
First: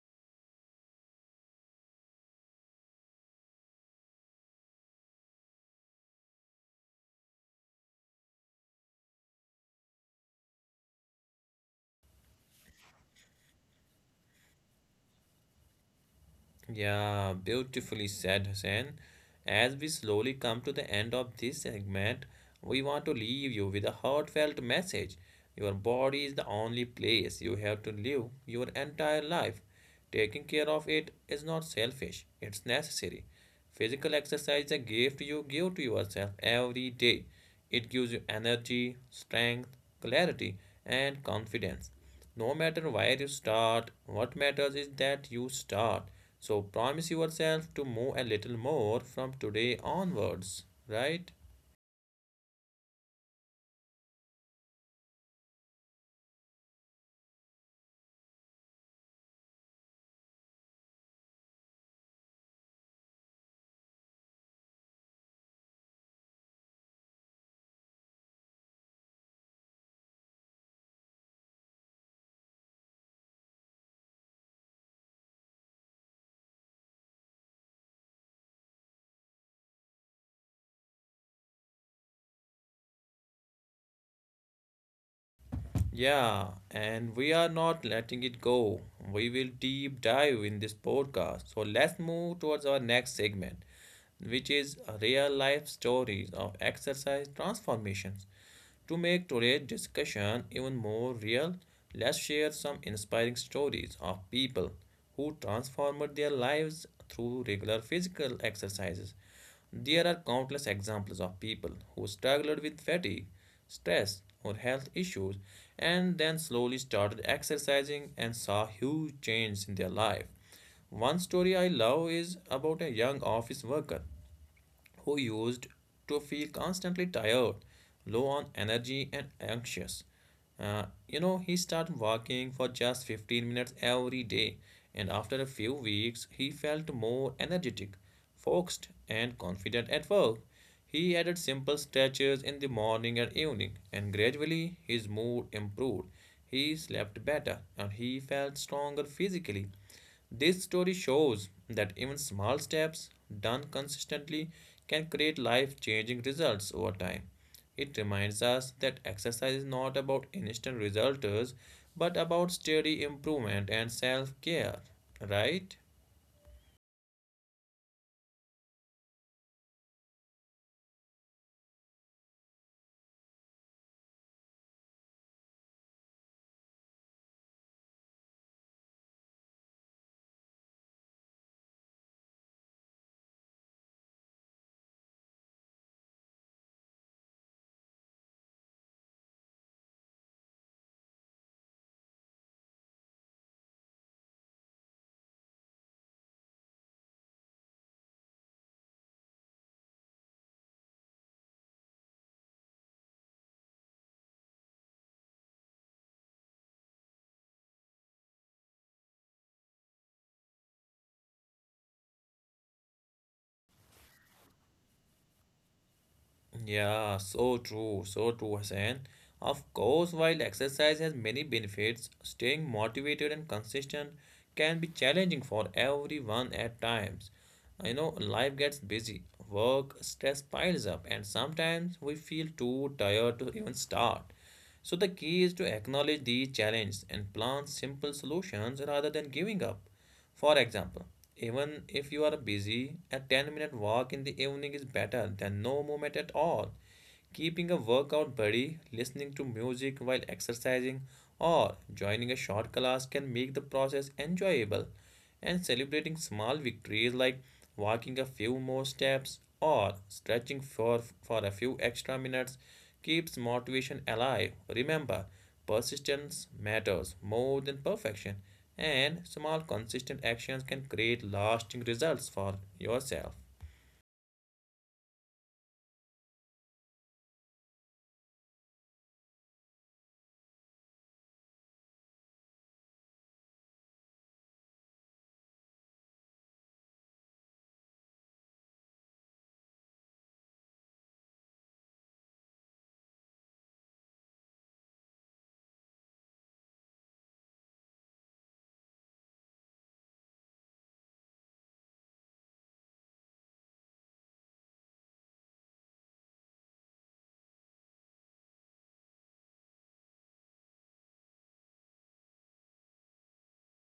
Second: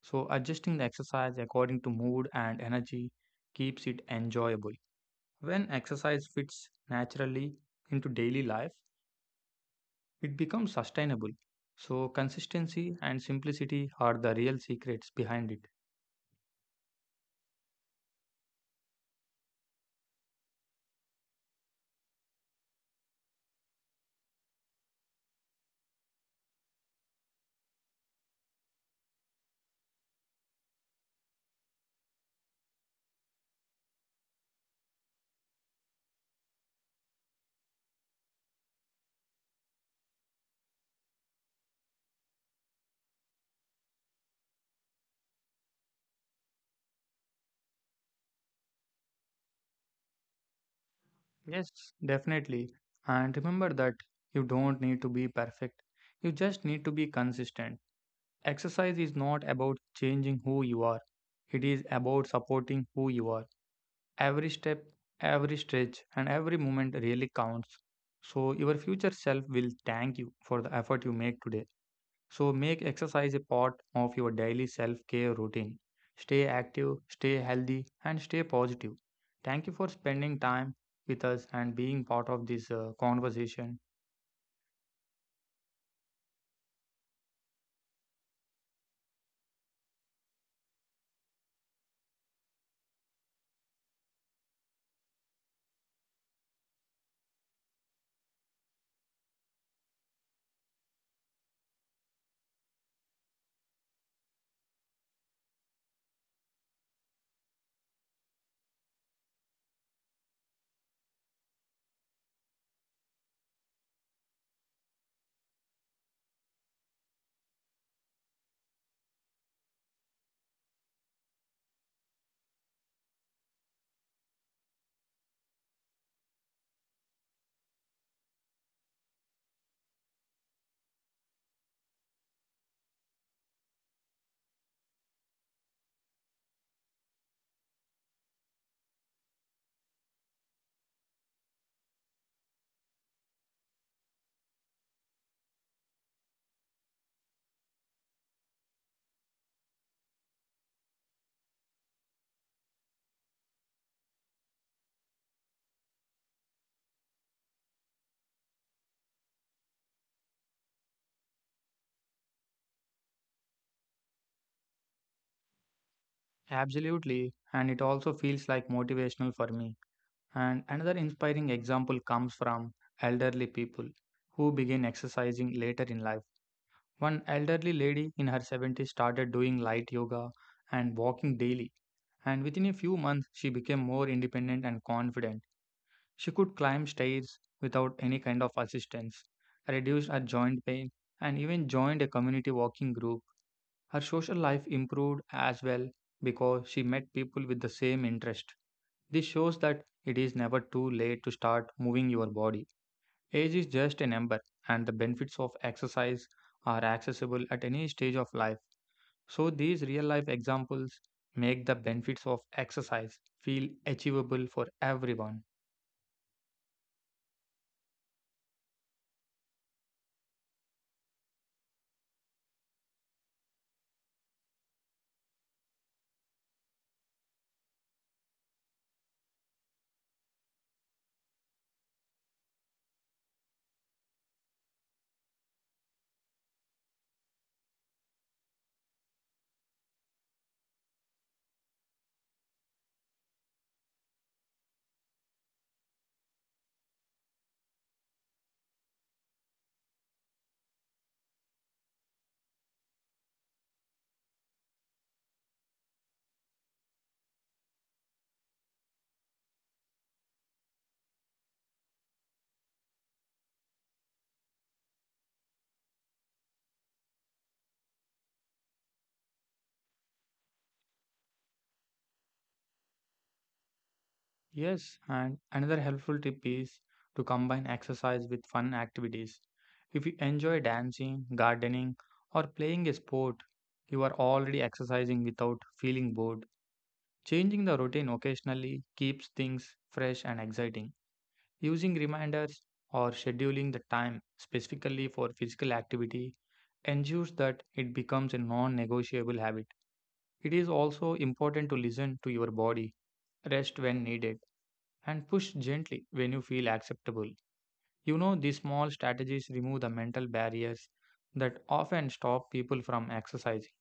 [SPEAKER 2] So, adjusting the exercise according to mood and energy keeps it enjoyable. When exercise fits naturally into daily life, it becomes sustainable. So, consistency and simplicity are the real secrets behind it.
[SPEAKER 1] Yeah, beautifully said, Hussein. As we slowly come to the end of this segment, we want to leave you with a heartfelt message. Your body is the only place you have to live your entire life. Taking care of it is not selfish, it's necessary. Physical exercise is a gift you give to yourself every day. It gives you energy, strength, clarity, and confidence. No matter where you start, what matters is that you start. So promise yourself to move a little more from today onwards, right?
[SPEAKER 2] Yes, definitely. And remember that you don't need to be perfect, you just need to be consistent. Exercise is not about changing who you are, it is about supporting who you are. Every step, every stretch, and every moment really counts. So, your future self will thank you for the effort you make today. So, make exercise a part of your daily self care routine. Stay active, stay healthy, and stay positive. Thank you for spending time with us and being part of this uh, conversation.
[SPEAKER 1] Yeah, and we are not letting it go. We will deep dive in this podcast. So let's move towards our next segment which is real life stories of exercise transformations. To make today's discussion even more real, let's share some inspiring stories of people who transformed their lives through regular physical exercises. There are countless examples of people who struggled with fatigue, stress, or health issues and then slowly started exercising and saw huge changes in their life. One story I love is about a young office worker who used to feel constantly tired, low on energy, and anxious. Uh, you know, he started walking for just fifteen minutes every day, and after a few weeks, he felt more energetic, focused, and confident at work. He added simple stretches in the morning and evening, and gradually his mood improved. He slept better and he felt stronger physically. This story shows that even small steps done consistently can create life changing results over time. It reminds us that exercise is not about instant results but about steady improvement and self care, right?
[SPEAKER 2] Absolutely, and it also feels like motivational for me. And another inspiring example comes from elderly people who begin exercising later in life. One elderly lady in her seventies started doing light yoga and walking daily, and within a few months, she became more independent and confident. She could climb stairs without any kind of assistance, reduced her joint pain, and even joined a community walking group. Her social life improved as well because she met people with the same interest. This shows that it is never too late to start moving your body. Age is just a number, and the benefits of exercise are accessible at any stage of life. So, these real life examples make the benefits of exercise feel achievable for everyone.
[SPEAKER 1] Yeah, so true, so true, Hassan. Of course, while exercise has many benefits, staying motivated and consistent can be challenging for everyone at times. You know, life gets busy, work, stress piles up, and sometimes we feel too tired to even start. So the key is to acknowledge these challenges and plan simple solutions rather than giving up. For example, even if you are busy, a ten minute walk in the evening is better than no movement at all. Keeping a workout buddy, listening to music while exercising, or joining a short class can make the process enjoyable. And celebrating small victories like walking a few more steps or stretching for, for a few extra minutes keeps motivation alive. Remember, persistence matters more than perfection, and small consistent actions can create lasting results for yourself.
[SPEAKER 2] Yes, and another helpful tip is to combine exercise with fun activities. If you enjoy dancing, gardening, or playing a sport, you are already exercising without feeling bored. Changing the routine occasionally keeps things fresh and exciting. Using reminders or scheduling the time specifically for physical activity ensures that it becomes a non negotiable habit. It is also important to listen to your body, rest when needed, and push gently when you feel acceptable. You know, these small strategies remove the mental barriers that often stop people from exercising.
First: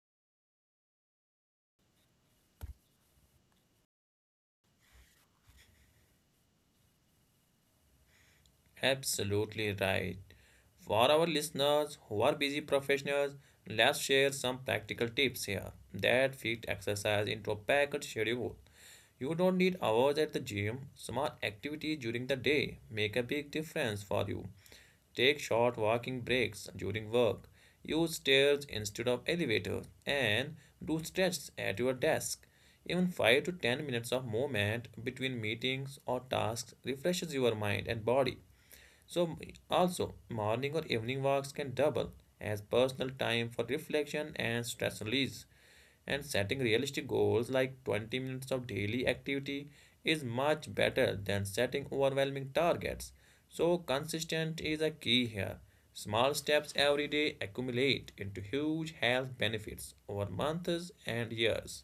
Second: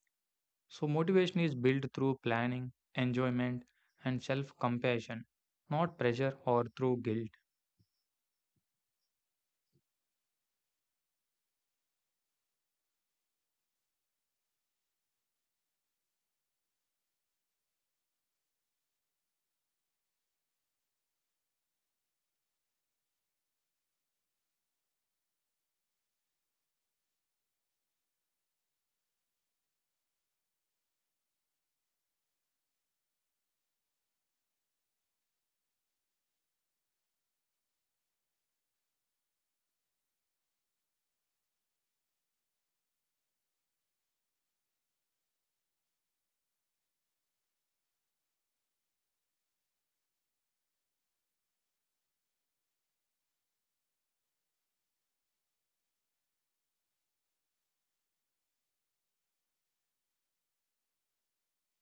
[SPEAKER 2] So, motivation is built through planning, enjoyment, and self compassion, not pressure or through guilt.
[SPEAKER 1] Absolutely right. For our listeners who are busy professionals, let's share some practical tips here that fit exercise into a packed schedule. You don't need hours at the gym. Small activities during the day make a big difference for you. Take short walking breaks during work. Use stairs instead of elevators and do stretches at your desk. Even five to ten minutes of movement between meetings or tasks refreshes your mind and body. So, also, morning or evening walks can double as personal time for reflection and stress release. And setting realistic goals like twenty minutes of daily activity is much better than setting overwhelming targets. So, consistent is a key here. Small steps every day accumulate into huge health benefits over months and years.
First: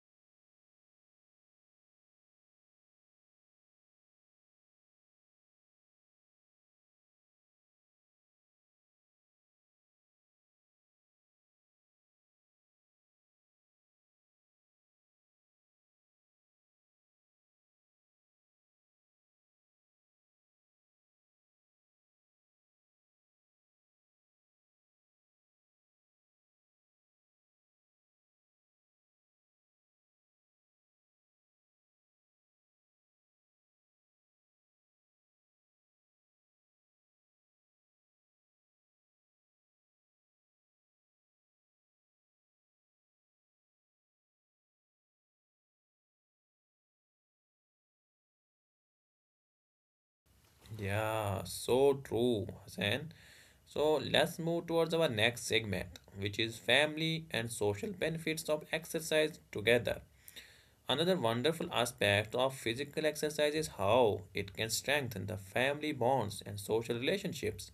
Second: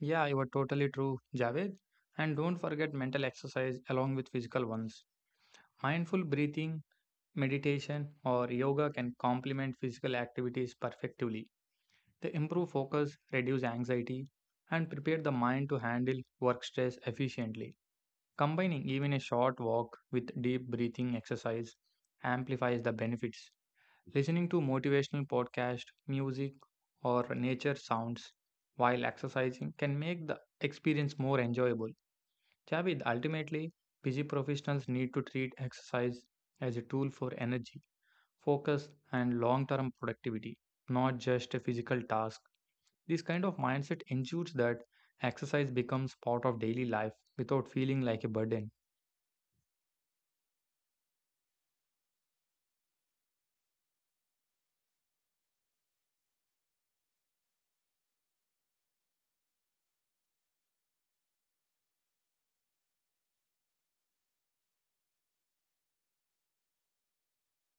[SPEAKER 2] Yeah, you are totally true, Javed. And don't forget mental exercise along with physical ones. Mindful breathing, meditation, or yoga can complement physical activities perfectly. They improve focus, reduce anxiety, and prepare the mind to handle work stress efficiently. Combining even a short walk with deep breathing exercise amplifies the benefits. Listening to motivational podcast, music, or nature sounds while exercising can make the experience more enjoyable. Javid, ultimately, busy professionals need to treat exercise as a tool for energy, focus, and long term productivity, not just a physical task. This kind of mindset ensures that exercise becomes part of daily life without feeling like a burden.
[SPEAKER 1] Yeah, so true, Hassan. So let's move towards our next segment, which is family and social benefits of exercise together. Another wonderful aspect of physical exercise is how it can strengthen the family bonds and social relationships.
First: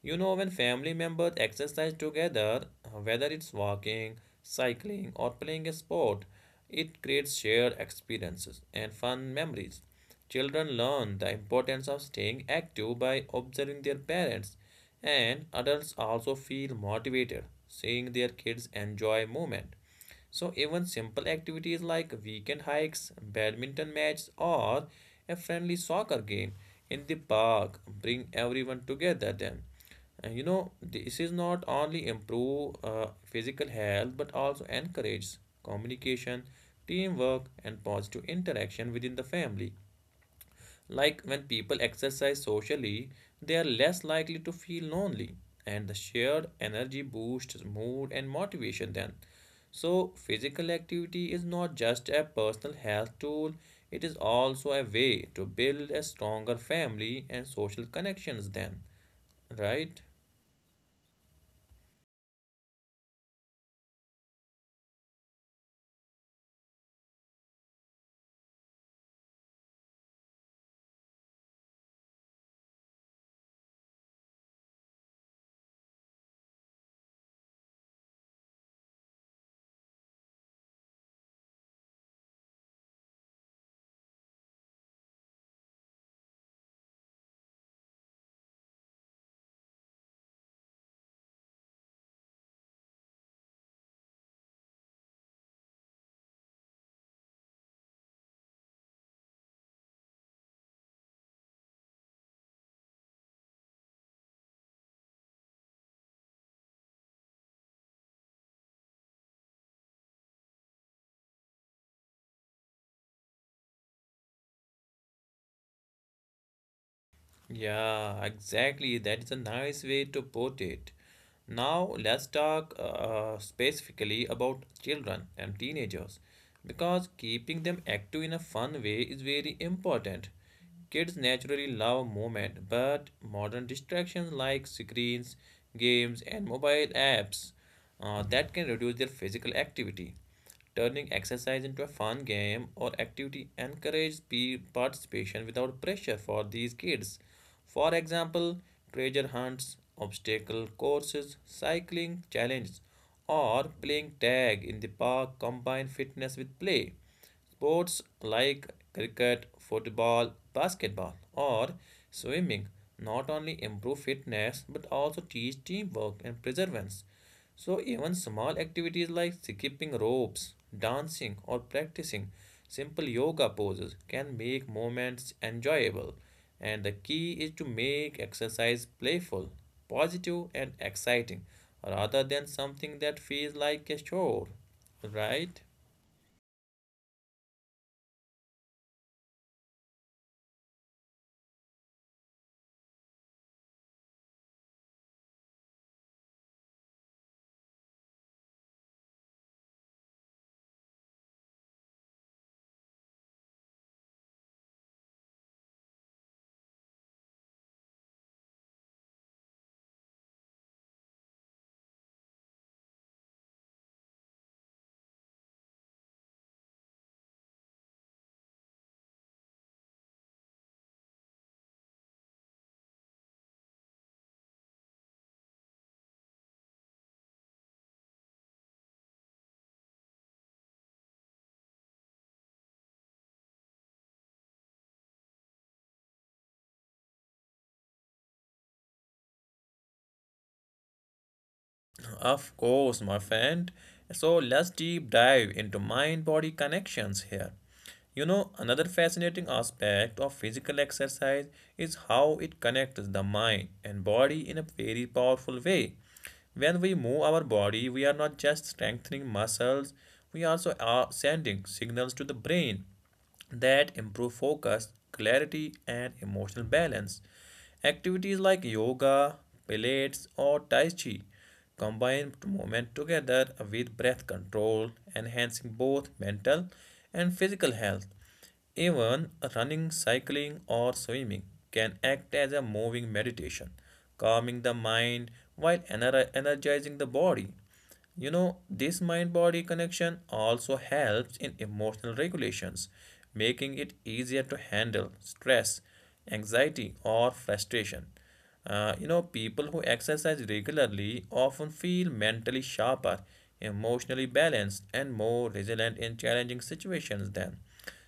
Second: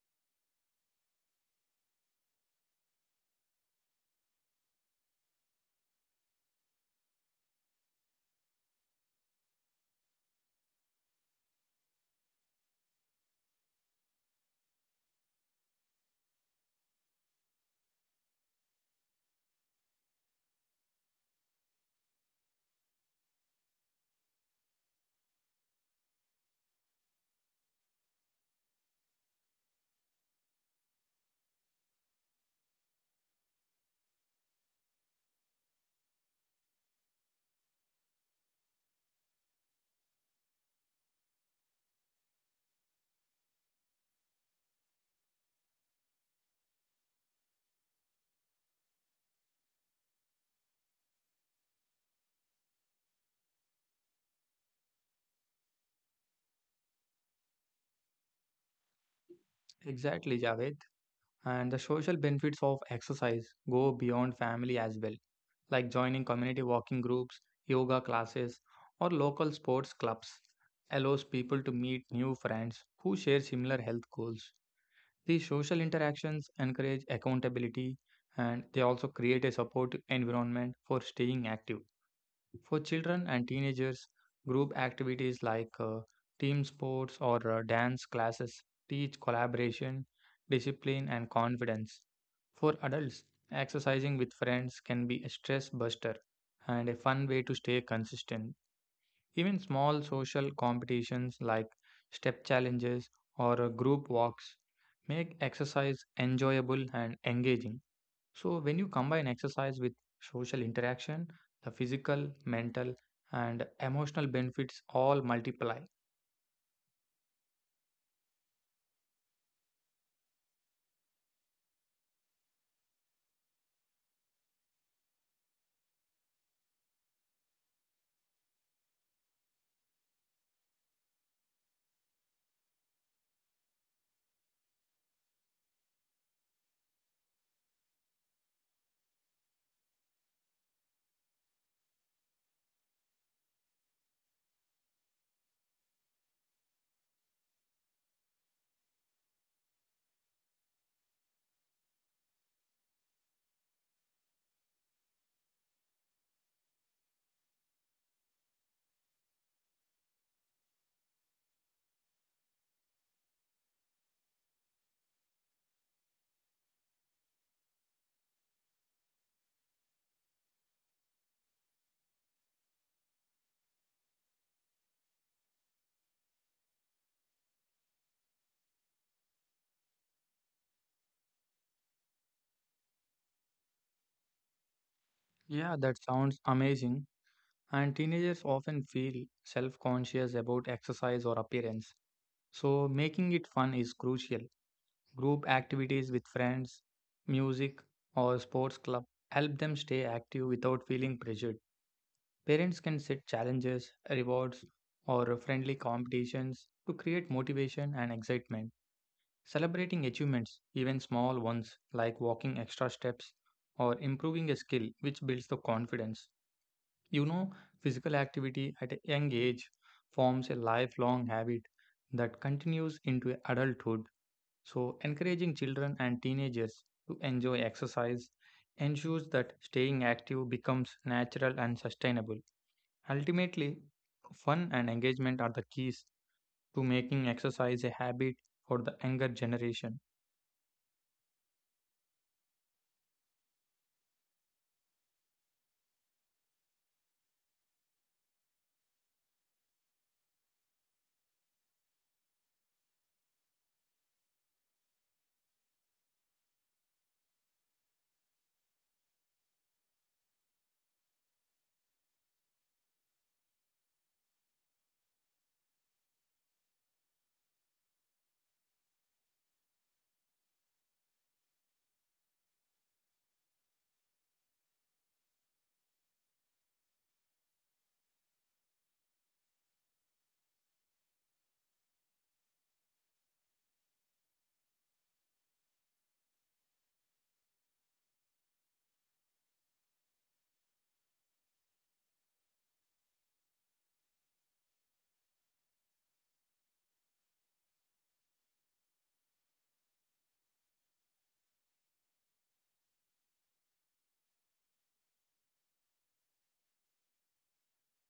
[SPEAKER 1] You know, when family members exercise together, uh, whether it's walking, cycling, or playing a sport, it creates shared experiences and fun memories. Children learn the importance of staying active by observing their parents, and adults also feel motivated seeing their kids enjoy movement. So even simple activities like weekend hikes, badminton matches, or a friendly soccer game in the park bring everyone together then. And you know, this is not only improve uh, physical health but also encourages communication, teamwork, and positive interaction within the family. Like when people exercise socially, they are less likely to feel lonely, and the shared energy boosts mood and motivation then. So, physical activity is not just a personal health tool, it is also a way to build a stronger family and social connections then, right?
[SPEAKER 2] Exactly, Javed. And the social benefits of exercise go beyond family as well. Like joining community walking groups, yoga classes, or local sports clubs allows people to meet new friends who share similar health goals. These social interactions encourage accountability and they also create a support environment for staying active. For children and teenagers, group activities like uh, team sports or uh, dance classes teach collaboration, discipline, and confidence. For adults, exercising with friends can be a stress buster and a fun way to stay consistent. Even small social competitions like step challenges or uh, group walks make exercise enjoyable and engaging. So, when you combine exercise with social interaction, the physical, mental, and emotional benefits all multiply.
[SPEAKER 1] Yeah, exactly. That is a nice way to put it. Now let's talk uh, specifically about children and teenagers because keeping them active in a fun way is very important. Kids naturally love movement, but modern distractions like screens, games, and mobile apps uh, that can reduce their physical activity. Turning exercise into a fun game or activity encourages pe- participation without pressure for these kids. For example, treasure hunts, obstacle courses, cycling challenges, or playing tag in the park combine fitness with play. Sports like cricket, football, basketball, or swimming not only improve fitness but also teach teamwork and perseverance. So, even small activities like skipping ropes, dancing, or practicing simple yoga poses can make moments enjoyable. And the key is to make exercise playful, positive, and exciting rather than something that feels like a chore, right?
[SPEAKER 2] Yeah, that sounds amazing. And teenagers often feel self conscious about exercise or appearance. So, making it fun is crucial. Group activities with friends, music, or sports club help them stay active without feeling pressured. Parents can set challenges, rewards, or friendly competitions to create motivation and excitement. Celebrating achievements, even small ones like walking extra steps or improving a skill, which builds the confidence. You know, physical activity at a young age forms a lifelong habit that continues into adulthood. So, encouraging children and teenagers to enjoy exercise ensures that staying active becomes natural and sustainable. Ultimately, fun and engagement are the keys to making exercise a habit for the younger generation.
[SPEAKER 1] Of course, my friend. So let's deep dive into mind body connections here. You know, another fascinating aspect of physical exercise is how it connects the mind and body in a very powerful way. When we move our body, we are not just strengthening muscles, we also are sending signals to the brain that improve focus, clarity, and emotional balance. Activities like yoga, pilates, or tai chi combine movement together with breath control, enhancing both mental and physical health. Even running, cycling, or swimming can act as a moving meditation, calming the mind while ener- energizing the body. You know, this mind body connection also helps in emotional regulations, making it easier to handle stress, anxiety, or frustration. Uh, you know, people who exercise regularly often feel mentally sharper, emotionally balanced, and more resilient in challenging situations than.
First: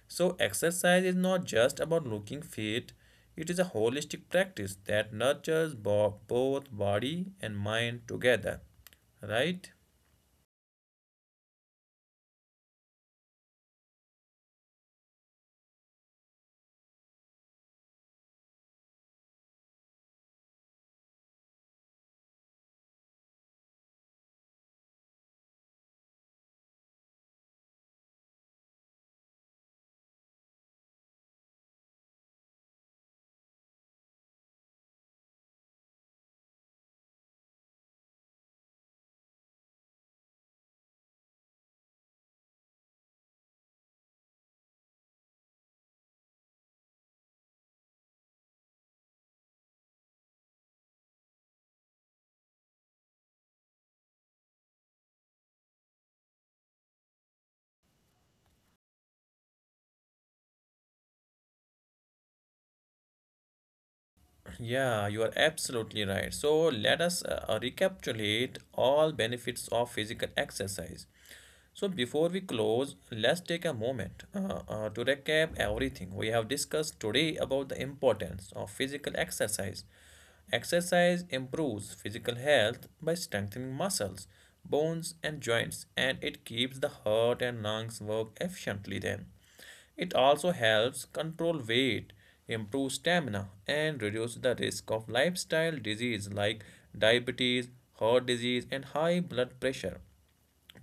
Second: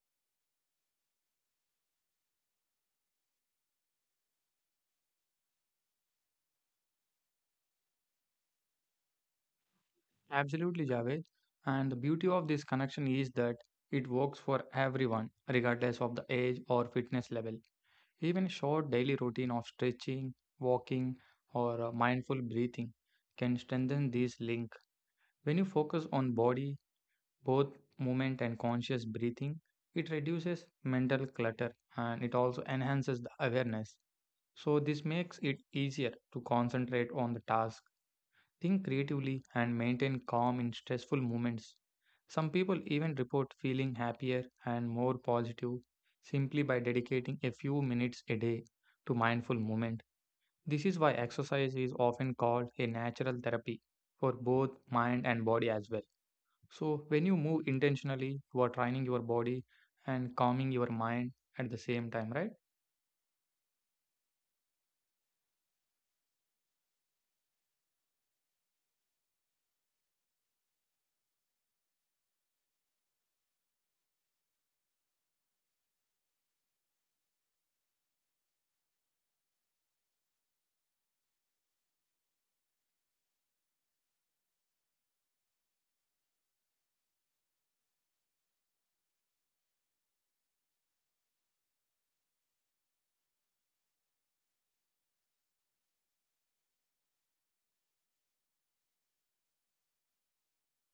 [SPEAKER 1] So, exercise is not just about looking fit, it is a holistic practice that nurtures bo- both body and mind together, right?
[SPEAKER 2] Absolutely, Javed. And the beauty of this connection is that it works for everyone, regardless of the age or fitness level. Even short daily routine of stretching, walking, or uh, mindful breathing can strengthen this link. When you focus on body, both movement and conscious breathing, it reduces mental clutter and it also enhances the awareness. So this makes it easier to concentrate on the task. Think creatively and maintain calm in stressful moments. Some people even report feeling happier and more positive simply by dedicating a few minutes a day to mindful movement. This is why exercise is often called a natural therapy for both mind and body as well. So, when you move intentionally, you are training your body and calming your mind at the same time, right?
[SPEAKER 1] Yeah, you are absolutely right. So let us uh, recapitulate all benefits of physical exercise. So before we close, let's take a moment uh, uh, to recap everything we have discussed today about the importance of physical exercise. Exercise improves physical health by strengthening muscles, bones, and joints, and it keeps the heart and lungs work efficiently then. It also helps control weight, improve stamina, and reduce the risk of lifestyle disease like diabetes, heart disease, and high blood pressure.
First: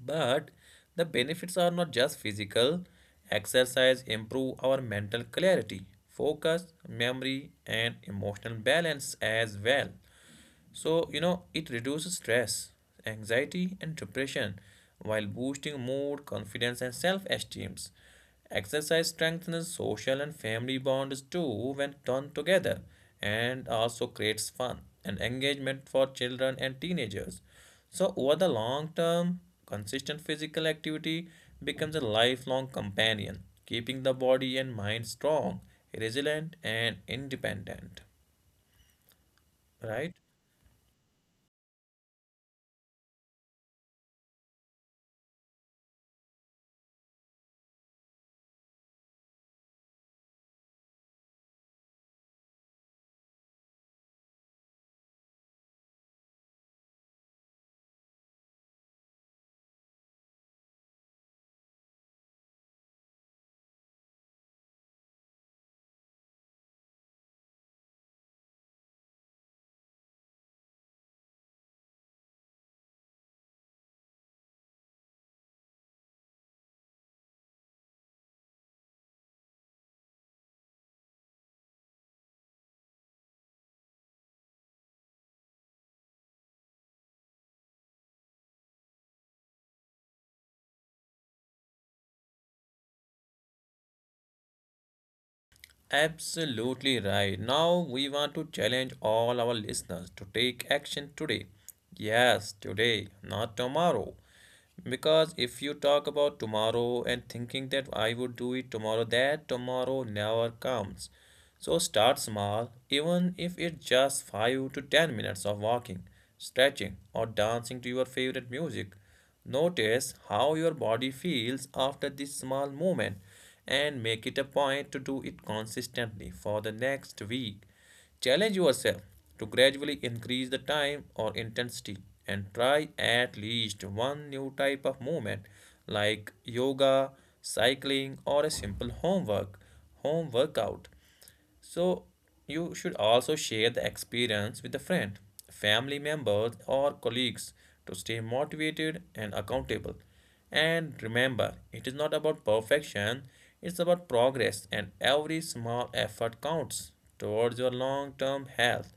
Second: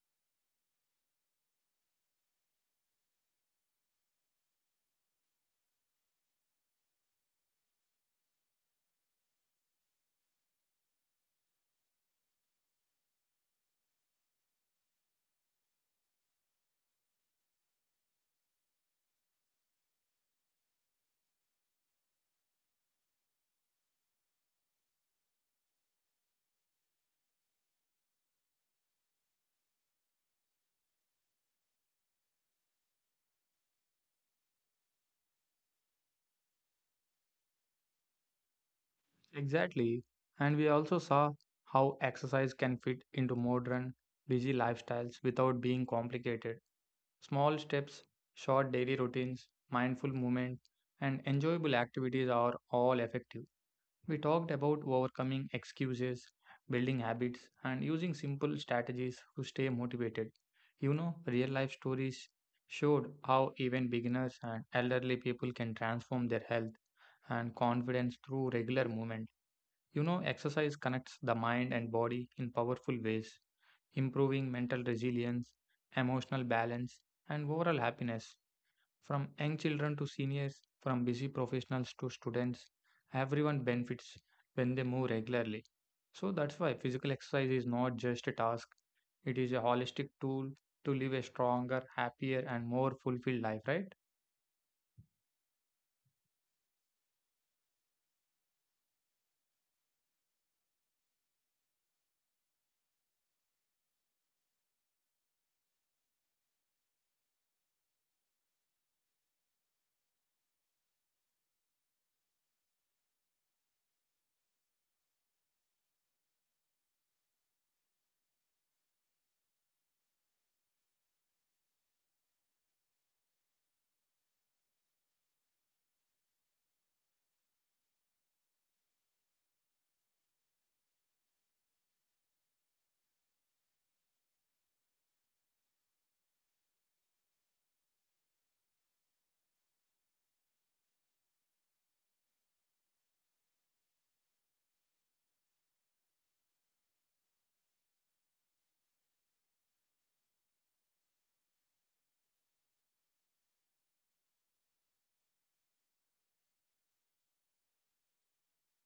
[SPEAKER 1] But the benefits are not just physical. Exercise improve our mental clarity, focus, memory, and emotional balance as well. So, you know, it reduces stress, anxiety, and depression while boosting mood, confidence, and self esteem. Exercise strengthens social and family bonds too when done together and also creates fun and engagement for children and teenagers. So, over the long term, consistent physical activity becomes a lifelong companion, keeping the body and mind strong, resilient, and independent.
[SPEAKER 2] Exactly.
[SPEAKER 1] Right?
[SPEAKER 2] And we also saw how exercise can fit into modern, busy lifestyles without being complicated. Small steps, short daily routines, mindful movement, and enjoyable activities are all effective. We talked about overcoming excuses, building habits, and using simple strategies to stay motivated. You know, real life stories showed how even beginners and elderly people can transform their health and confidence through regular movement. You know, exercise connects the mind and body in powerful ways, improving mental resilience, emotional balance, and overall happiness. From young children to seniors, from busy professionals to students, everyone benefits when they move regularly. So that's why physical exercise is not just a task, it is a holistic tool to live a stronger, happier, and more fulfilled life, right?
[SPEAKER 1] Absolutely right. Now, we want to challenge all our listeners to take action today. Yes, today, not tomorrow. Because if you talk about tomorrow and thinking that I would do it tomorrow, that tomorrow never comes. So start small, even if it's just five to ten minutes of walking, stretching, or dancing to your favorite music. Notice how your body feels after this small movement and make it a point to do it consistently for the next week. Challenge yourself to gradually increase the time or intensity and try at least one new type of movement like yoga, cycling, or a simple homework, home workout. So, you should also share the experience with a friend, family members, or colleagues to stay motivated and accountable. And remember, it is not about perfection, it's about progress, and every small effort counts towards your long term health.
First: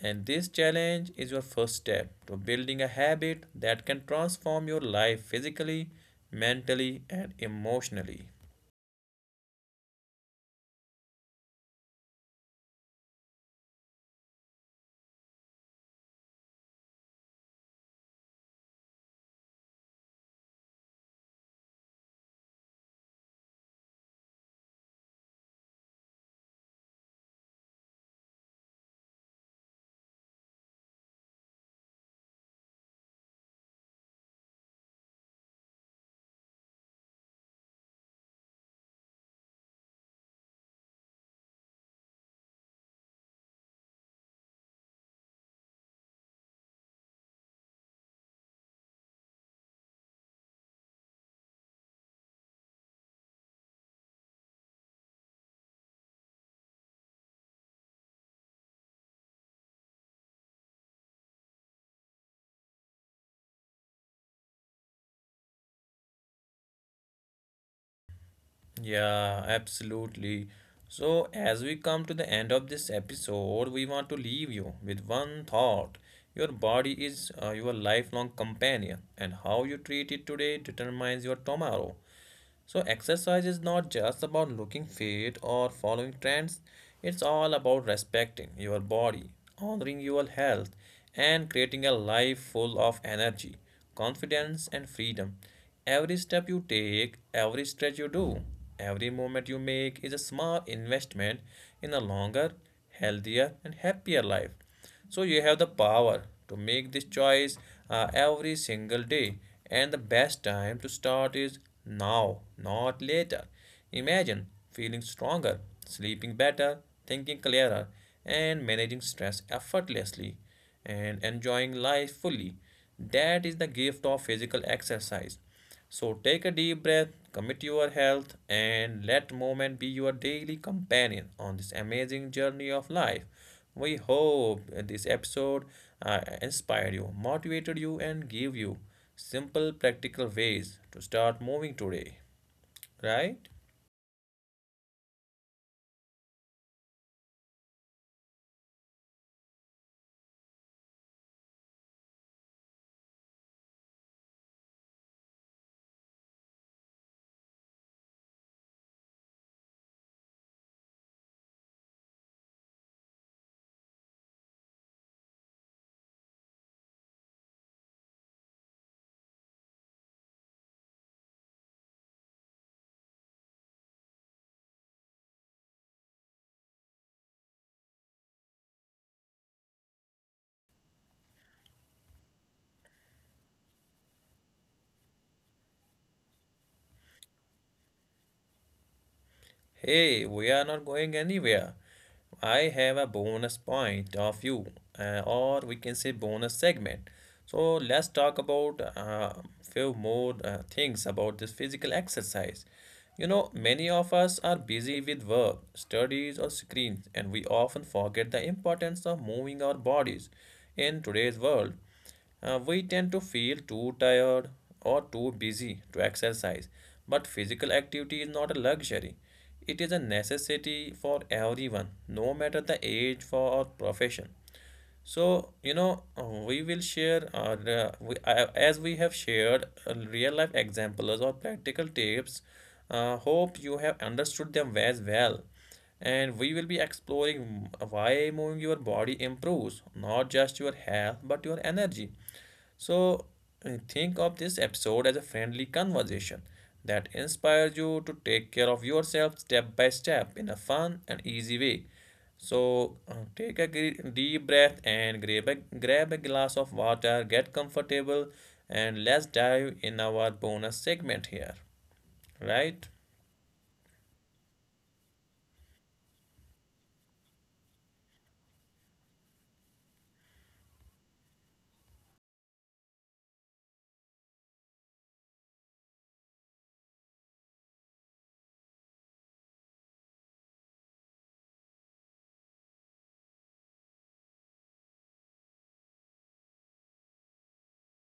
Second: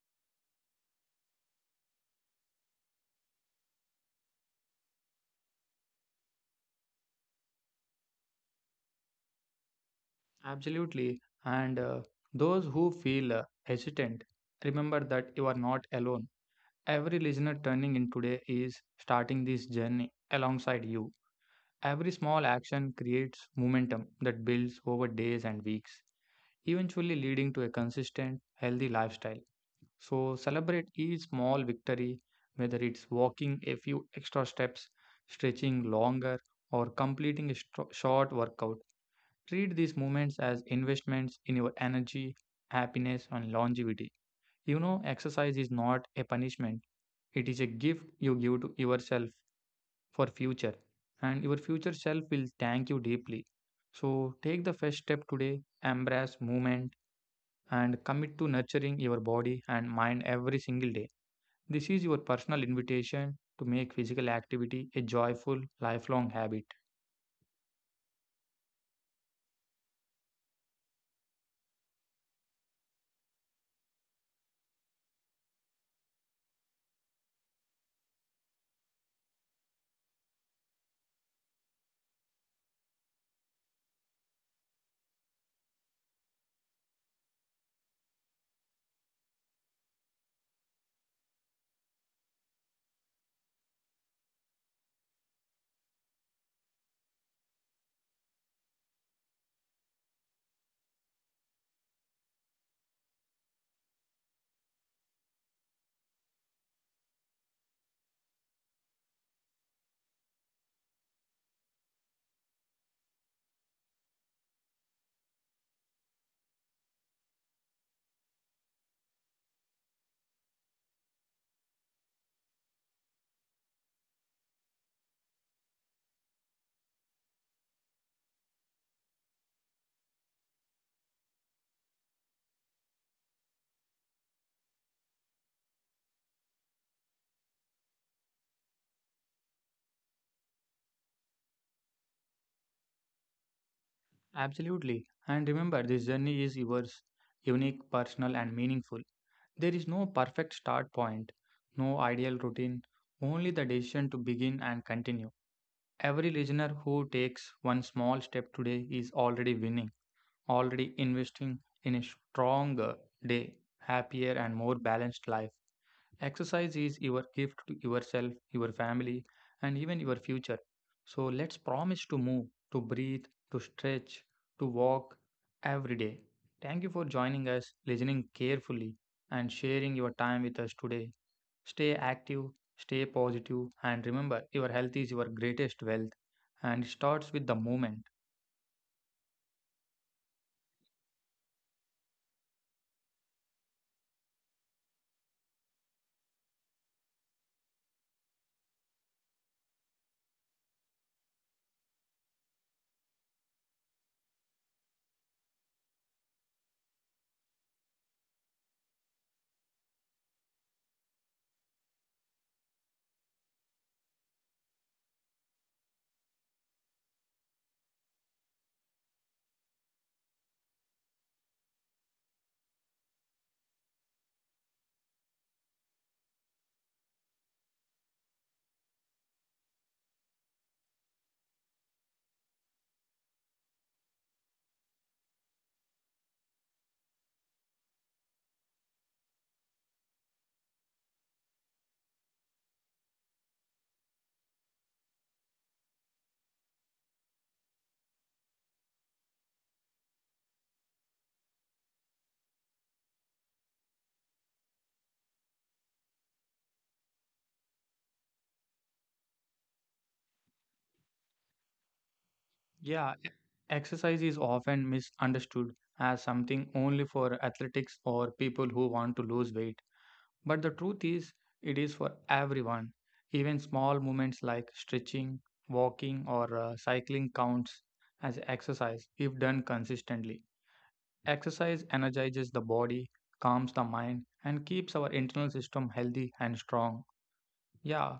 [SPEAKER 1] And this challenge is your first step to building a habit that can transform your life physically, mentally, and emotionally.
[SPEAKER 2] Absolutely. And uh, those who feel uh, hesitant, remember that you are not alone. Every listener turning in today is starting this journey alongside you. Every small action creates momentum that builds over days and weeks, eventually leading to a consistent, healthy lifestyle. So, celebrate each small victory, whether it's walking a few extra steps, stretching longer, or completing a stro- short workout. Treat these moments as investments in your energy, happiness, and longevity. You know, exercise is not a punishment, it is a gift you give to yourself for future, and your future self will thank you deeply. So take the first step today, embrace movement, and commit to nurturing your body and mind every single day. This is your personal invitation to make physical activity a joyful, lifelong habit.
[SPEAKER 1] Yeah, absolutely. So, as we come to the end of this episode, we want to leave you with one thought. Your body is uh, your lifelong companion, and how you treat it today determines your tomorrow. So, exercise is not just about looking fit or following trends, it's all about respecting your body, honoring your health, and creating a life full of energy, confidence, and freedom. Every step you take, every stretch you do, every movement you make is a small investment in a longer, healthier, and happier life. So you have the power to make this choice uh, every single day, and the best time to start is now, not later. Imagine feeling stronger, sleeping better, thinking clearer, and managing stress effortlessly and enjoying life fully. That is the gift of physical exercise. So take a deep breath, commit your health, and let movement be your daily companion on this amazing journey of life. We hope this episode uh, inspired you, motivated you, and gave you simple, practical ways to start moving today. Right?
[SPEAKER 2] Absolutely. And remember, this journey is yours, unique, personal, and meaningful. There is no perfect start point, no ideal routine, only the decision to begin and continue. Every listener who takes one small step today is already winning, already investing in a stronger day, happier, and more balanced life. Exercise is your gift to yourself, your family, and even your future. So let's promise to move, to breathe, to stretch, to walk every day. Thank you for joining us, listening carefully, and sharing your time with us today. Stay active, stay positive, and remember your health is your greatest wealth and it starts with the movement.
[SPEAKER 1] Hey, we are not going anywhere. I have a bonus point of view, uh, or we can say bonus segment. So let's talk about a uh, few more uh, things about this physical exercise. You know, many of us are busy with work, studies, or screens, and we often forget the importance of moving our bodies in today's world. Uh, we tend to feel too tired or too busy to exercise, but physical activity is not a luxury. It is a necessity for everyone, no matter the age for or profession. So, you know, uh, we will share, uh, the- we, uh, as we have shared uh, real life examples or practical tips, uh, hope you have understood them as well and we will be exploring why moving your body improves not just your health but your energy so uh, think of this episode as a friendly conversation that inspires you to take care of yourself step by step in a fun and easy way so uh, take a gre- deep breath and grab a, grab a glass of water, get comfortable, and let's dive in our bonus segment here, right?
[SPEAKER 2] Yeah, e- exercise is often misunderstood as something only for athletics or people who want to lose weight. But the truth is, it is for everyone. Even small movements like stretching, walking, or uh, cycling counts as exercise if done consistently. Exercise energizes the body, calms the mind, and keeps our internal system healthy and strong. Yeah,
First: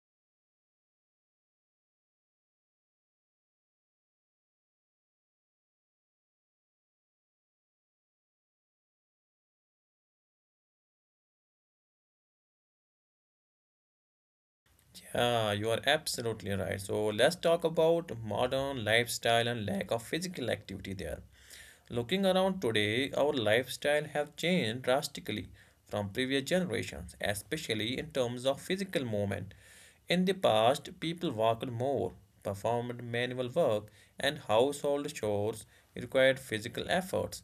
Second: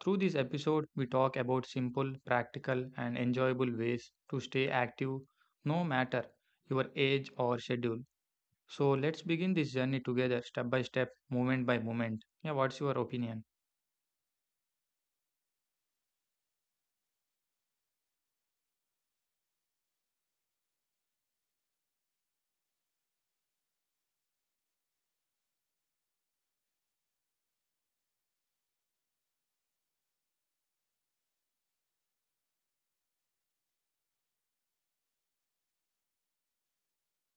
[SPEAKER 2] through this episode, we talk about simple, practical, and enjoyable ways to stay active no matter your age or schedule. So let's begin this journey together, step by step, moment by moment. Yeah, what's your opinion?
[SPEAKER 1] Yeah, you are absolutely right. So let's talk about modern lifestyle and lack of physical activity there. Looking around today, our lifestyle have changed drastically from previous generations, especially in terms of physical movement. In the past, people walked more, performed manual work, and household chores required physical efforts.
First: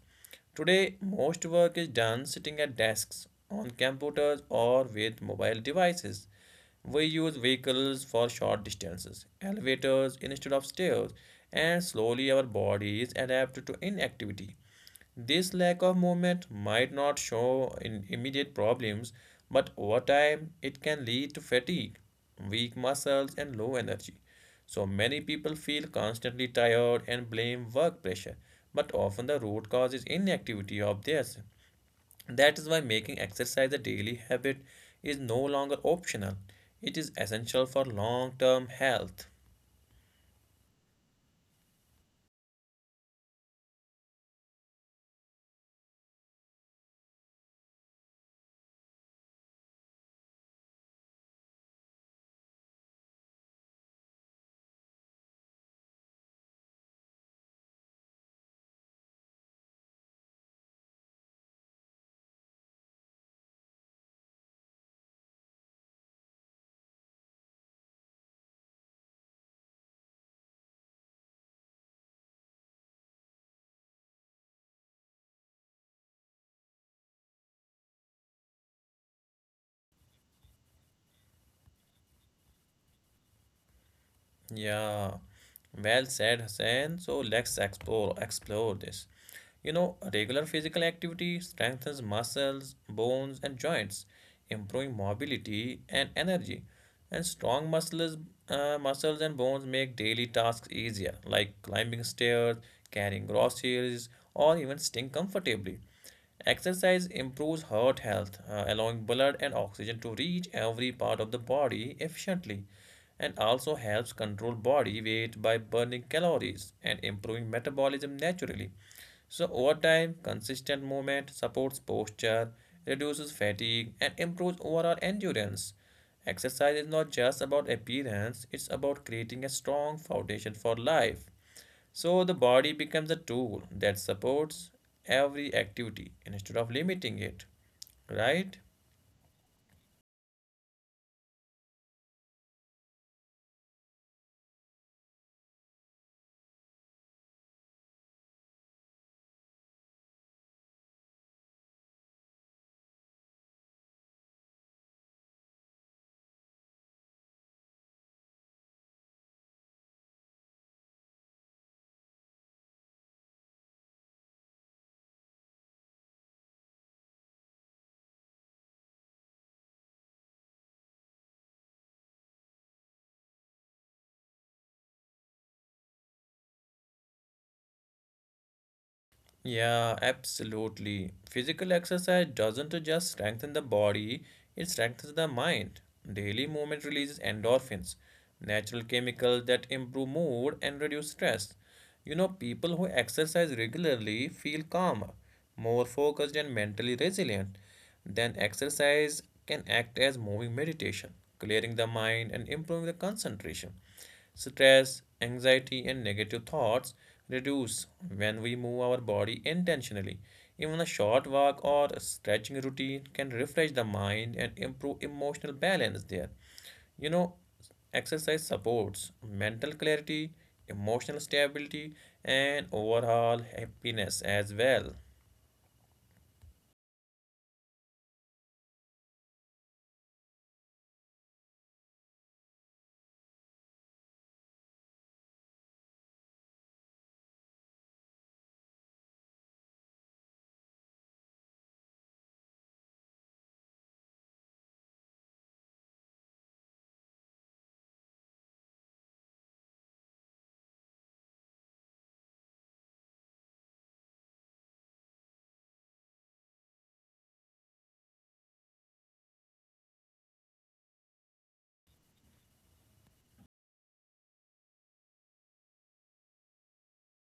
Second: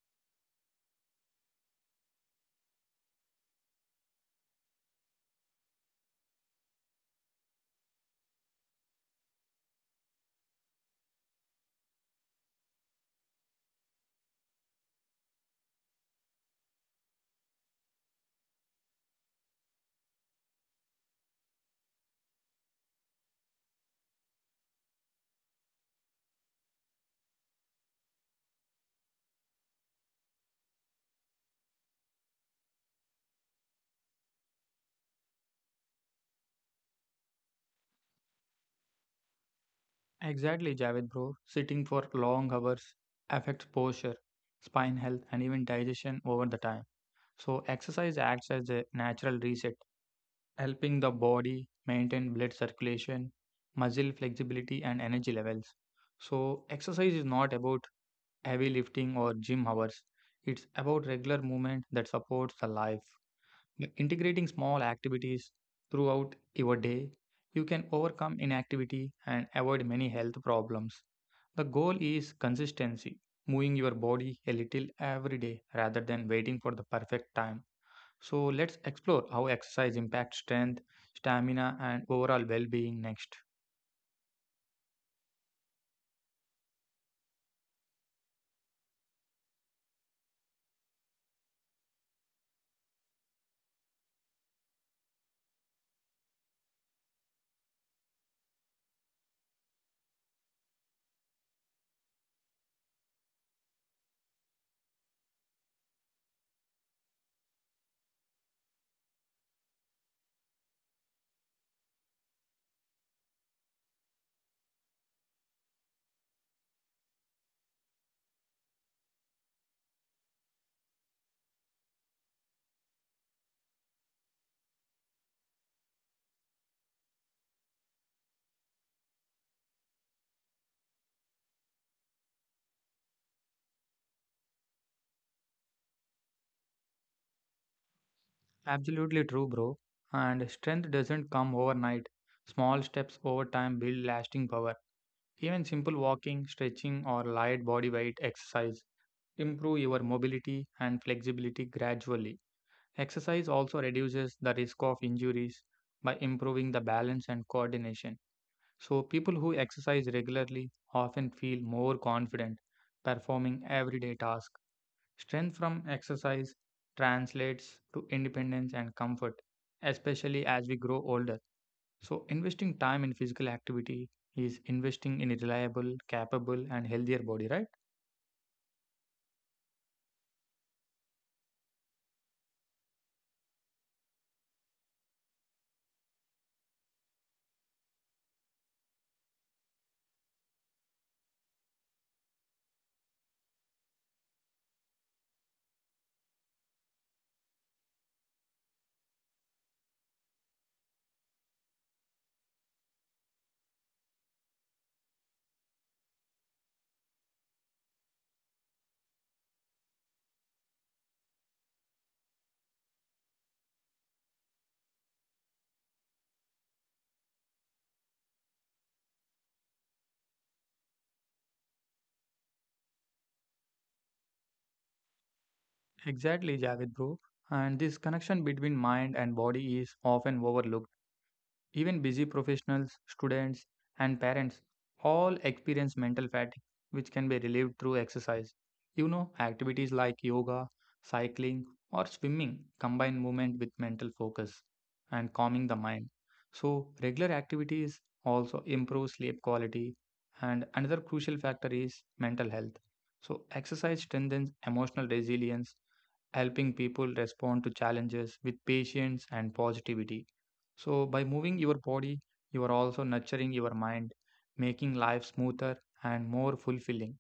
[SPEAKER 1] Today, most work is done sitting at desks, on computers, or with mobile devices. We use vehicles for short distances, elevators instead of stairs, and slowly our bodies adapt to inactivity. This lack of movement might not show in immediate problems, but over time it can lead to fatigue, weak muscles, and low energy. So many people feel constantly tired and blame work pressure, but often the root cause is inactivity of theirs. That is why making exercise a daily habit is no longer optional. It is essential for long term health.
[SPEAKER 2] Exactly, Javed bro. Sitting for long hours affects posture, spine health, and even digestion over the time. So exercise acts as a natural reset, helping the body maintain blood circulation, muscle flexibility, and energy levels. So exercise is not about heavy lifting or gym hours. It's about regular movement that supports the life. Yeah, integrating small activities throughout your day, you can overcome inactivity and avoid many health problems. The goal is consistency, moving your body a little every day rather than waiting for the perfect time. So, let's explore how exercise impacts strength, stamina, and overall well being next.
[SPEAKER 1] Yeah. Well said, Hussein. So let's explore explore this. You know, regular physical activity strengthens muscles, bones, and joints, improving mobility and energy. And strong muscles, uh, muscles and bones make daily tasks easier, like climbing stairs, carrying groceries, or even sitting comfortably. Exercise improves heart health, uh, allowing blood and oxygen to reach every part of the body efficiently, and also helps control body weight by burning calories and improving metabolism naturally. So, over time, consistent movement supports posture, reduces fatigue, and improves overall endurance. Exercise is not just about appearance, it's about creating a strong foundation for life. So the body becomes a tool that supports every activity instead of limiting it, right?
[SPEAKER 2] Absolutely true, bro. And strength doesn't come overnight. Small steps over time build lasting power. Even simple walking, stretching, or light body weight exercise improve your mobility and flexibility gradually. Exercise also reduces the risk of injuries by improving the balance and coordination. So, people who exercise regularly often feel more confident performing everyday tasks. Strength from exercise translates to independence and comfort, especially as we grow older. So, investing time in physical activity is investing in a reliable, capable, and healthier body, right?
[SPEAKER 1] Yeah, absolutely. Physical exercise doesn't just strengthen the body, it strengthens the mind. Daily movement releases endorphins, natural chemicals that improve mood and reduce stress. You know, people who exercise regularly feel calmer, more focused, and mentally resilient. Then, exercise can act as moving meditation, clearing the mind and improving the concentration. Stress, anxiety, and negative thoughts reduce when we move our body intentionally. Even a short walk or a stretching routine can refresh the mind and improve emotional balance there. You know, exercise supports mental clarity, emotional stability, and overall happiness as well.
[SPEAKER 2] Exactly, Javid bro. And this connection between mind and body is often overlooked. Even busy professionals, students, and parents all experience mental fatigue, which can be relieved through exercise. You know, activities like yoga, cycling, or swimming combine movement with mental focus and calming the mind. So, regular activities also improve sleep quality. And another crucial factor is mental health. So, exercise strengthens emotional resilience, helping people respond to challenges with patience and positivity. So, by moving your body, you are also nurturing your mind, making life smoother and more fulfilling.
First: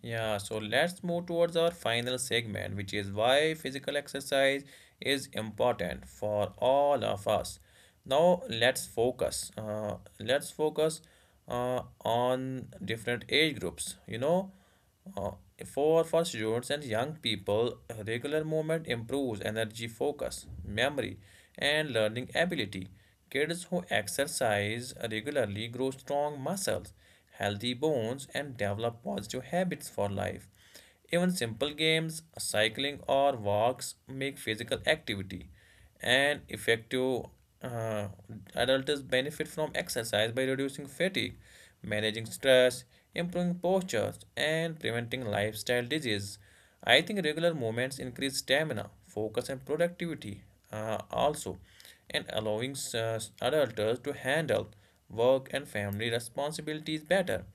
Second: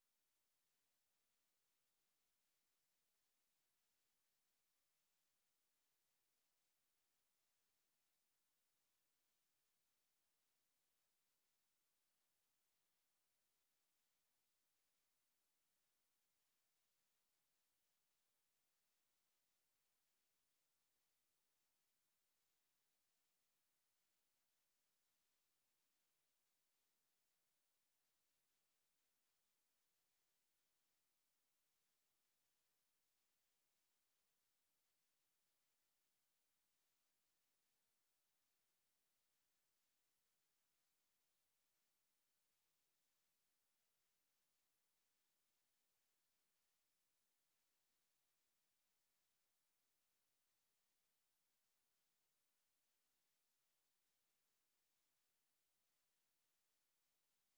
[SPEAKER 1] Yeah, so let's move towards our final segment, which is why physical exercise is important for all of us. Now let's focus. Uh, let's focus uh, on different age groups. You know, uh, for for students and young people, regular movement improves energy, focus, memory, and learning ability. Kids who exercise regularly grow strong muscles, healthy bones, and develop positive habits for life. Even simple games, cycling, or walks make physical activity and effective. Uh, Adults benefit from exercise by reducing fatigue, managing stress, improving postures, and preventing lifestyle diseases. I think regular movements increase stamina, focus, and productivity uh, also, and allowing uh, adults to handle work and family responsibilities better.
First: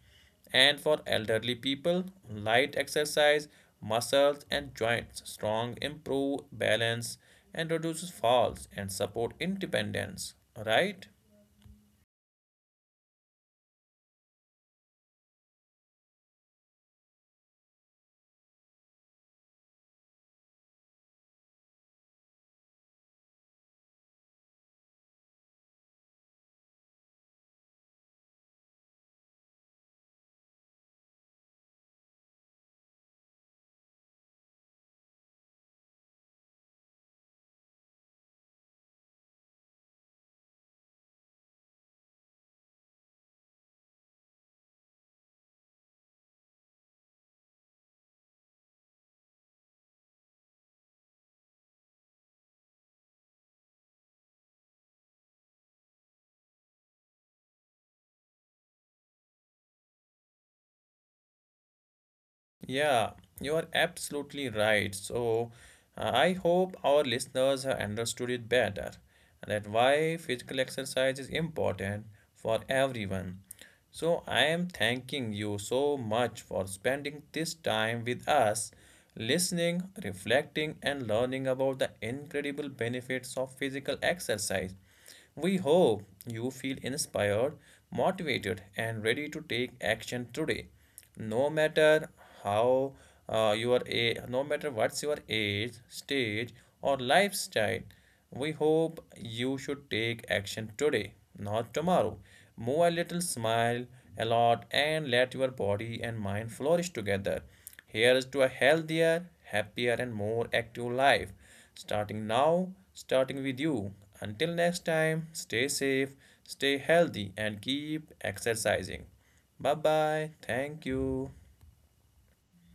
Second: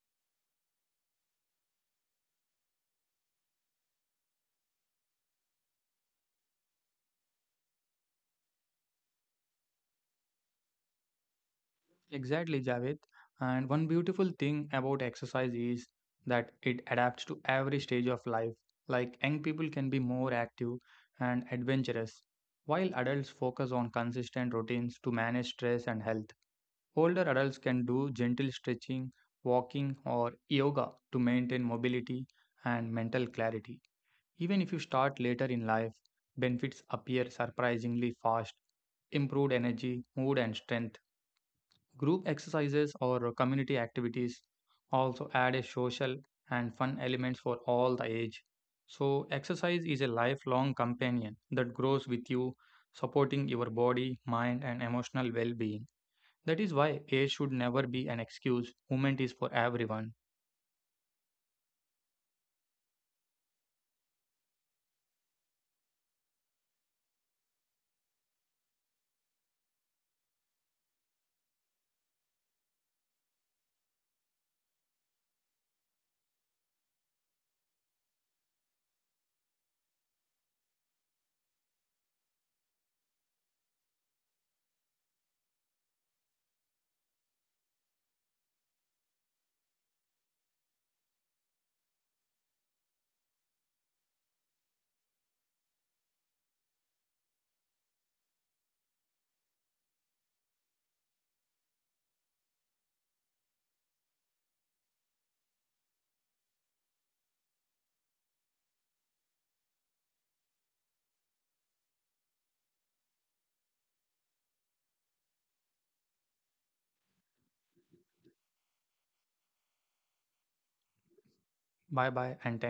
[SPEAKER 1] And for elderly people, light exercise, muscles, and joints strong improve balance and reduces falls and support independence. Right?
[SPEAKER 2] Exactly, Javed. And one beautiful thing about exercise is that it adapts to every stage of life. Like young people can be more active and adventurous, while adults focus on consistent routines to manage stress and health. Older adults can do gentle stretching, walking, or yoga to maintain mobility and mental clarity. Even if you start later in life, benefits appear surprisingly fast improved energy, mood, and strength. Group exercises or community activities also add a social and fun elements for all the age. So, exercise is a lifelong companion that grows with you, supporting your body, mind, and emotional well being. That is why age should never be an excuse. Movement is for everyone.
[SPEAKER 1] Yeah, you are absolutely right. So, uh, I hope our listeners have understood it better and that why physical exercise is important for everyone. So, I am thanking you so much for spending this time with us, listening, reflecting, and learning about the incredible benefits of physical exercise. We hope you feel inspired, motivated, and ready to take action today. No matter how uh, you are a, no matter what's your age, stage, or lifestyle, we hope you should take action today, not tomorrow. Move a little, smile a lot, and let your body and mind flourish together. Here's to a healthier, happier, and more active life starting now, starting with you. Until next time, stay safe, stay healthy, and keep exercising. Bye bye. Thank you.
[SPEAKER 2] Bye bye and thank